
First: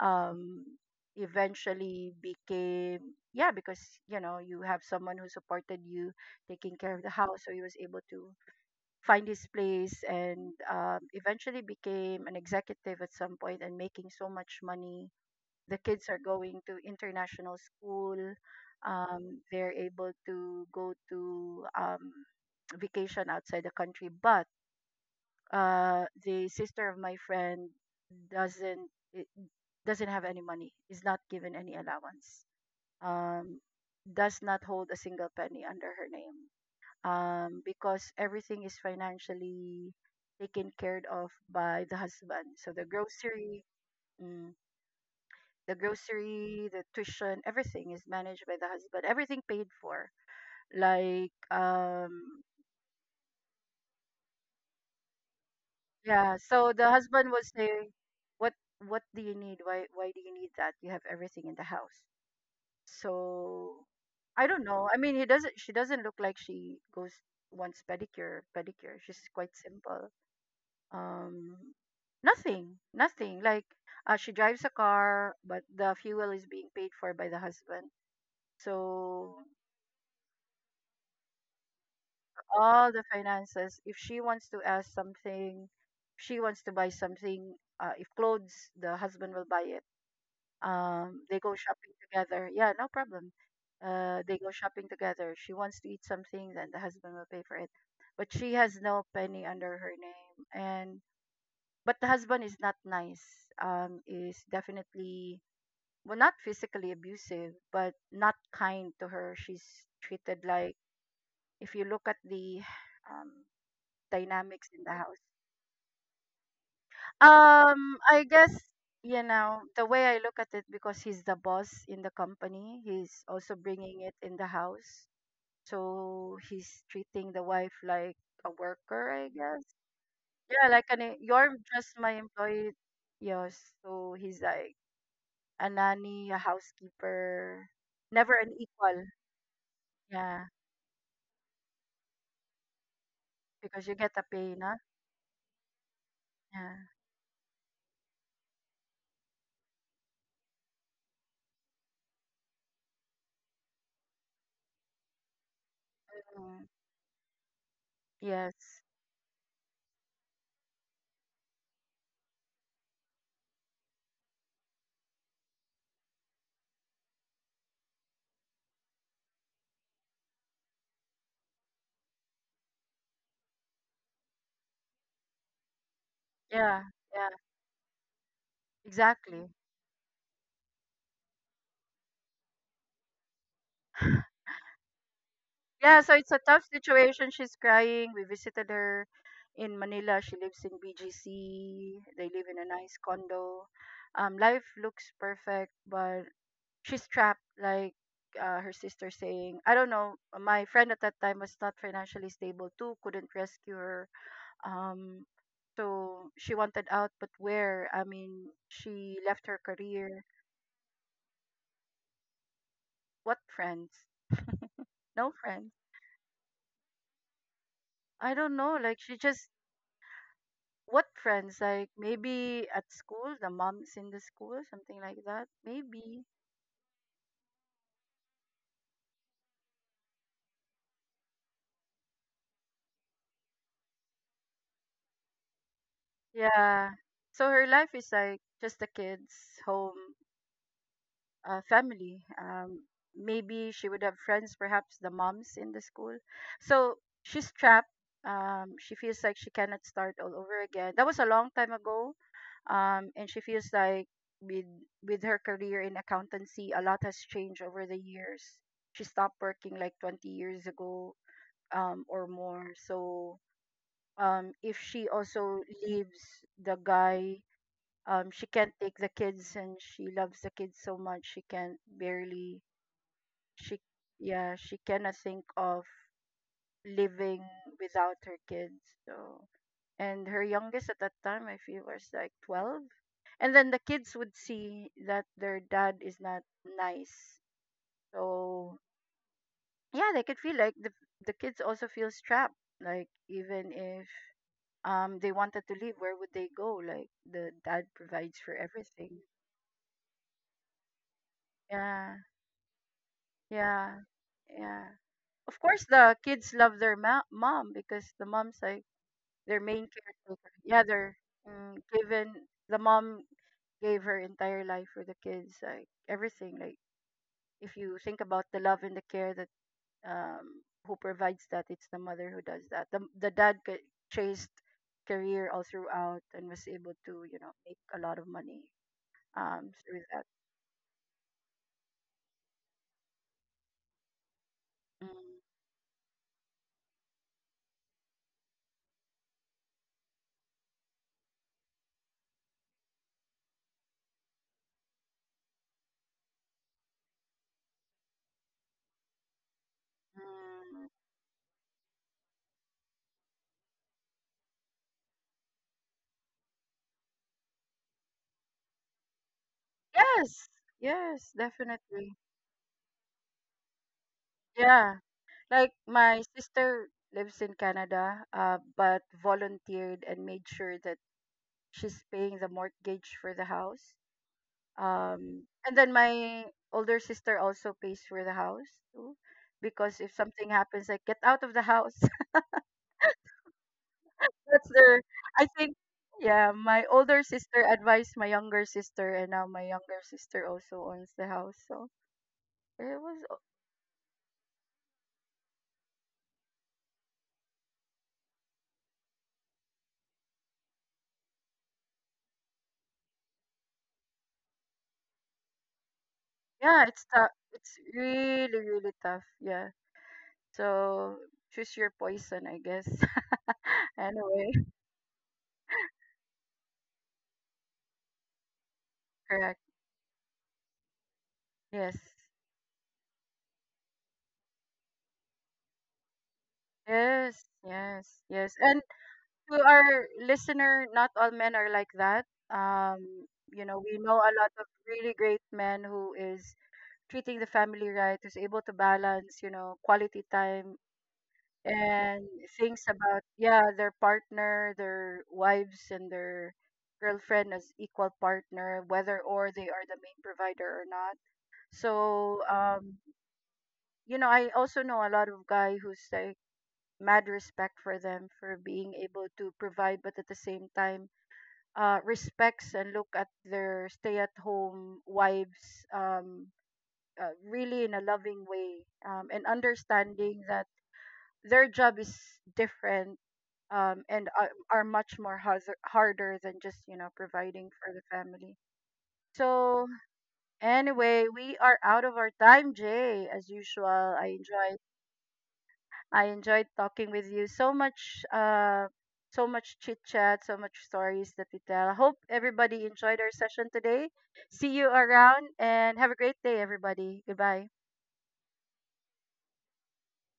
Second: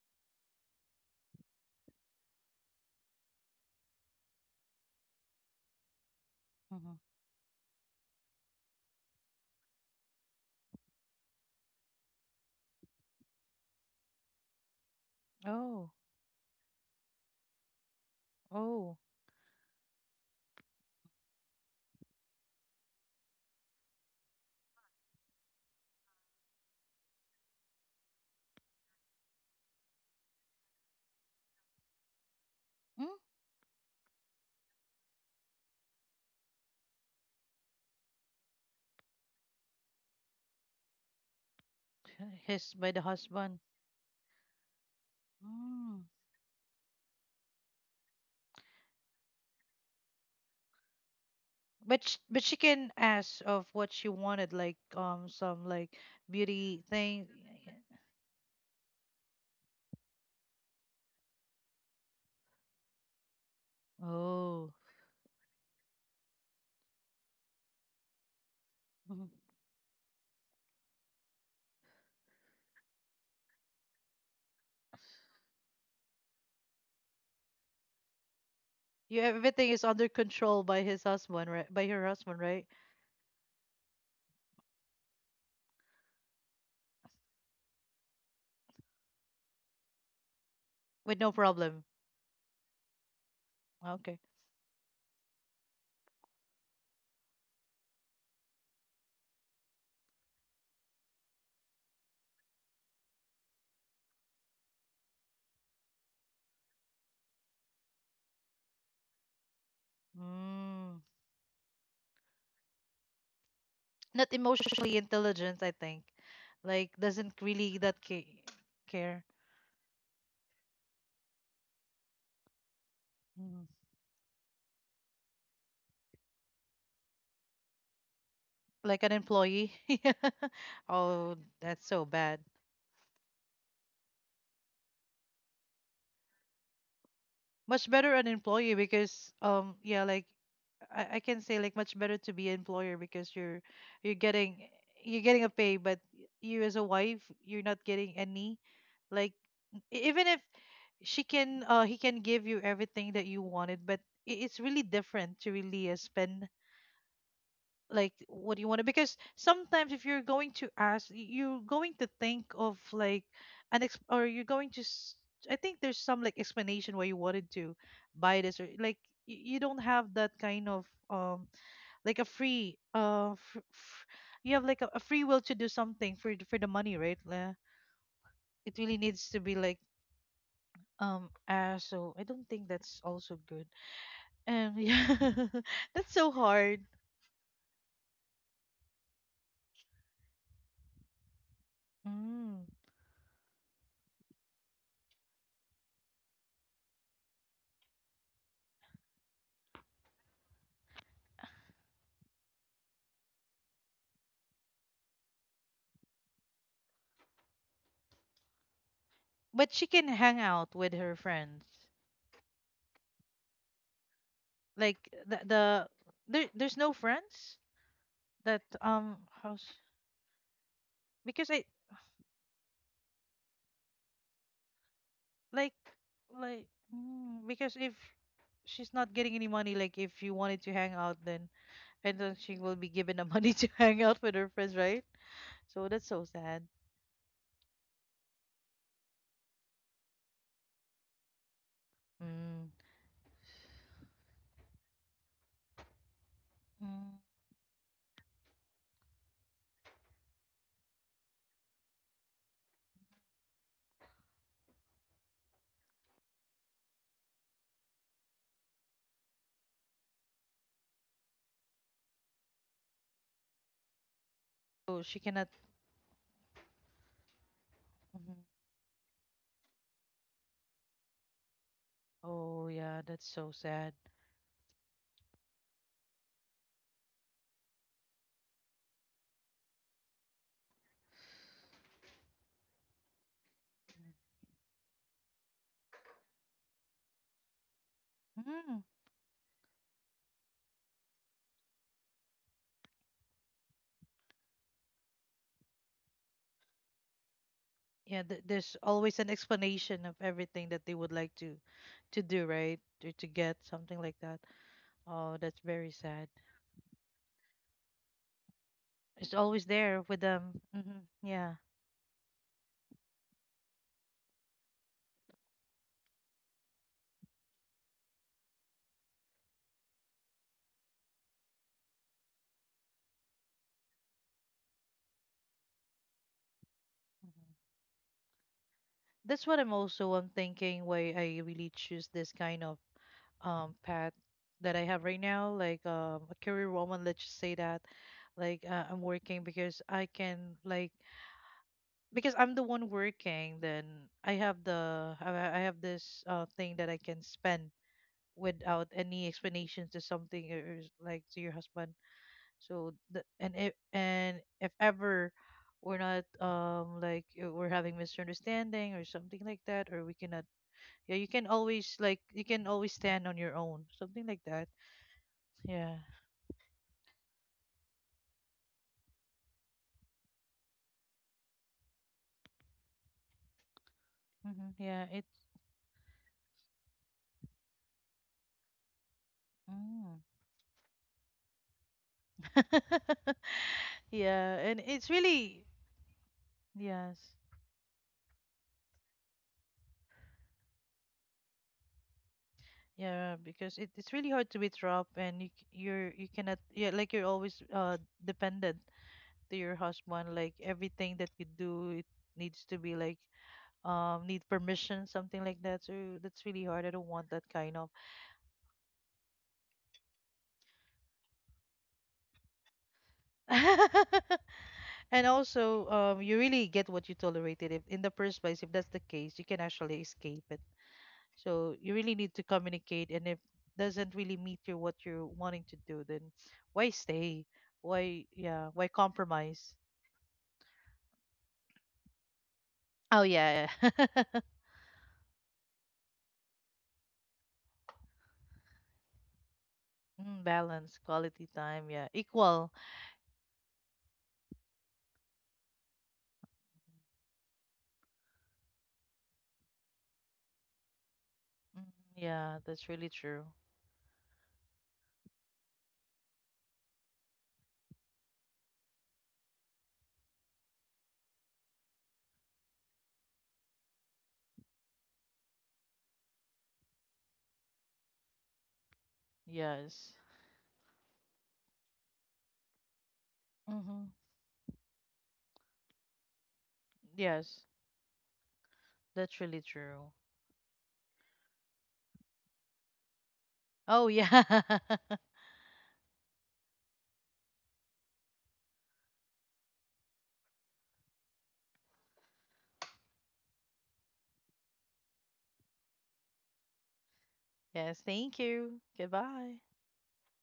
um eventually became, yeah, because you know you have someone who supported you taking care Mm-hmm. of the house, so he was able to find his place. And eventually became an executive at some point and making so much money. The Oh, kids are going to international school. oh. They're able to go to vacation outside the country. But the sister of my friend doesn't, it doesn't have any money, is not given any allowance. um does not hold a single penny under her name, because everything is financially taken care of by the Mm? husband. So His the by the husband. grocery, mm, the Mm. grocery, the tuition, everything is managed by the husband, everything paid for, like, But but um she can ask of what she wanted, like some like yeah. So beauty the thing. husband was saying, "What, do you need? Why, do you need that? You have everything in the house." So I don't Oh. know. I mean, he doesn't. She doesn't look like she goes, wants pedicure. Pedicure. She's Mhm. quite simple. Um, nothing. Nothing. Like, she drives a car, but the fuel is being paid for by the husband. Yeah, So everything is under control by his husband, right? By her husband, right? all the finances. If she wants to ask something, she wants to buy something. If clothes, the husband will buy it. With no They go problem. shopping together. Yeah, no problem. Ah, okay. They go shopping together. She wants to eat something, then the husband will pay for it. But she has no penny under her name. And but the husband is not nice. Is definitely, well, not physically abusive, but not kind to her. She's treated like, Mm. if you look at the, um, Not dynamics in emotionally the house. intelligent, I think. Like doesn't really that I guess, care. you know, the way I look at it, because he's the boss in the company. He's also Mm. bringing it in the house, so he's treating the wife like a Like an worker, I guess. employee. Yeah, like an Oh, you're that's just so my bad. employee. Yes, so he's like a nanny, a housekeeper, Much better an never an employee equal. because yeah, like Yeah, I can say like much better to be an employer because because you you're get a pay, getting na? you're getting a pay, but you as a Yeah. wife, you're not getting any. Like even if she can he can give you everything that you wanted, but it's really different to really spend Mm, like what you yes. wanted, because sometimes if you're going to ask you're going to think of like an ex- or you're going to s- I think there's some like explanation why you wanted to buy this, or like you don't have that kind of like a free fr- fr- you have like a free will to do something for for the Yeah. money, right? Yeah. It really needs to Exactly. be like so I don't think that's also good. Yeah. Yeah, That's so so it's a tough hard. situation. She's crying. We visited her in Manila. She lives in BGC. They live in Mm. a nice condo. Life looks perfect, but she's trapped. Like, her sister saying, I don't know. My friend at that time was not financially stable too. Couldn't rescue her. Um, so she wanted out, but where? I mean, she left her But she can career. hang out with her friends. What friends? Like No the friends. the there's no friends I don't that know. Like she just, house, what because I friends? Like maybe at school, the mom is in the school, something like that. like Maybe. like mm, because if she's not getting any money, like if you wanted to hang out then, and then she will be given the money to hang out with her friends, right? So that's so sad. Yeah. So her life is like just the kids, home, family. Mm. Maybe she would have friends, perhaps the moms in the school. So Mm. she's trapped. She feels like she cannot start all over again. That was a long time ago. And she feels like, with with her career in accountancy, a lot has changed over the years. She stopped working like 20 years ago, or more. So if Oh, she she also cannot. leaves the guy, Mhm. she can't take the kids, and she loves the kids so much. She can't barely, Oh yeah, that's so she sad. yeah, she cannot think of living without her kids. So and her youngest at that time, I feel, was like 12. And then the kids would see that their dad is not nice. Mm. So yeah, they could feel like the kids also feels trapped. Like even if they wanted to leave, where would they go? Like the dad Yeah, provides for there's always an everything. explanation of everything that they would like to Yeah. do, right? Or to get something Yeah. like that. Yeah. Oh, that's Of very course, sad. the kids love their mom, because the mom's like It's always their main there with them, caretaker. Yeah, hmm, they're, yeah. mm, given, the mom gave her entire life for the kids. Like everything. Like if you think about the love and the care that, who provides that, it's the mother who does that. The dad chased career all throughout and was able to, you Hmm, know, make a lot of money that's what I'm through also I'm that. thinking, why I really choose this kind of path that I have right now, Hmm. like a career woman, let's just say that. Like I'm working because I can, like because I'm the one working, then i have the i I have this thing that I can spend without any explanations to something or like to your husband. So and if, and if ever we're not we're having misunderstanding or something like that, or we cannot, Yes, yeah, you yes, can always, like definitely. you can always stand on your own, something like that. Yeah, like Yeah, my sister lives in Canada, but volunteered and made sure that she's paying the mortgage for the house. hmm, yeah, it's And then my older sister also pays for the house too, because if mm. something happens, like get out of the house. Yeah, That's and their, it's I really think, yeah, my yes. older sister advised my younger sister, and now my younger sister also owns the house. So it was, Yeah, because it's really hard to be trapped and you you're, you cannot, yeah, like you're always dependent to your husband, like everything that you do, it needs to be like need permission, something like that. So that's really hard, yeah, I don't it's want tough. that It's kind of. really, really tough. Yeah. So choose your poison, I guess. Anyway, And also you really get what you tolerated, if in the first place, if that's the case, you can correct. actually escape it. So you Yes. really need to communicate, and if doesn't really meet you what you're wanting to do, then why stay, Yes, yes, why, yes. yeah, And why to compromise. our listener, not all men are like that. Oh Um, you yeah. know, we know Yeah. a lot of really great men who is treating the family right, who's able to balance, you know, quality Mm, time balance quality time, yeah, and equal. things about, yeah, their partner, their wives, and their girlfriend as equal partner, whether or they are the main provider or not. Mm. So Yeah, that's really true. you know, I also know a lot of guy who's like mad respect for them for being able to provide, but at the same time respects and look at their stay at home wives. Really in a loving way, and Yes. understanding that their job is different, Mm-hmm. and are much more harder than just, you know, Yes, providing for the family. that's really So true. anyway, we are out of our time, Jay. As usual, Oh, I yeah. enjoyed, I enjoyed talking with you so much. So much chit chat, so much stories that we tell. I hope everybody enjoyed our session today. See you around and have a great day, everybody. Goodbye. Yes, thank you. Goodbye.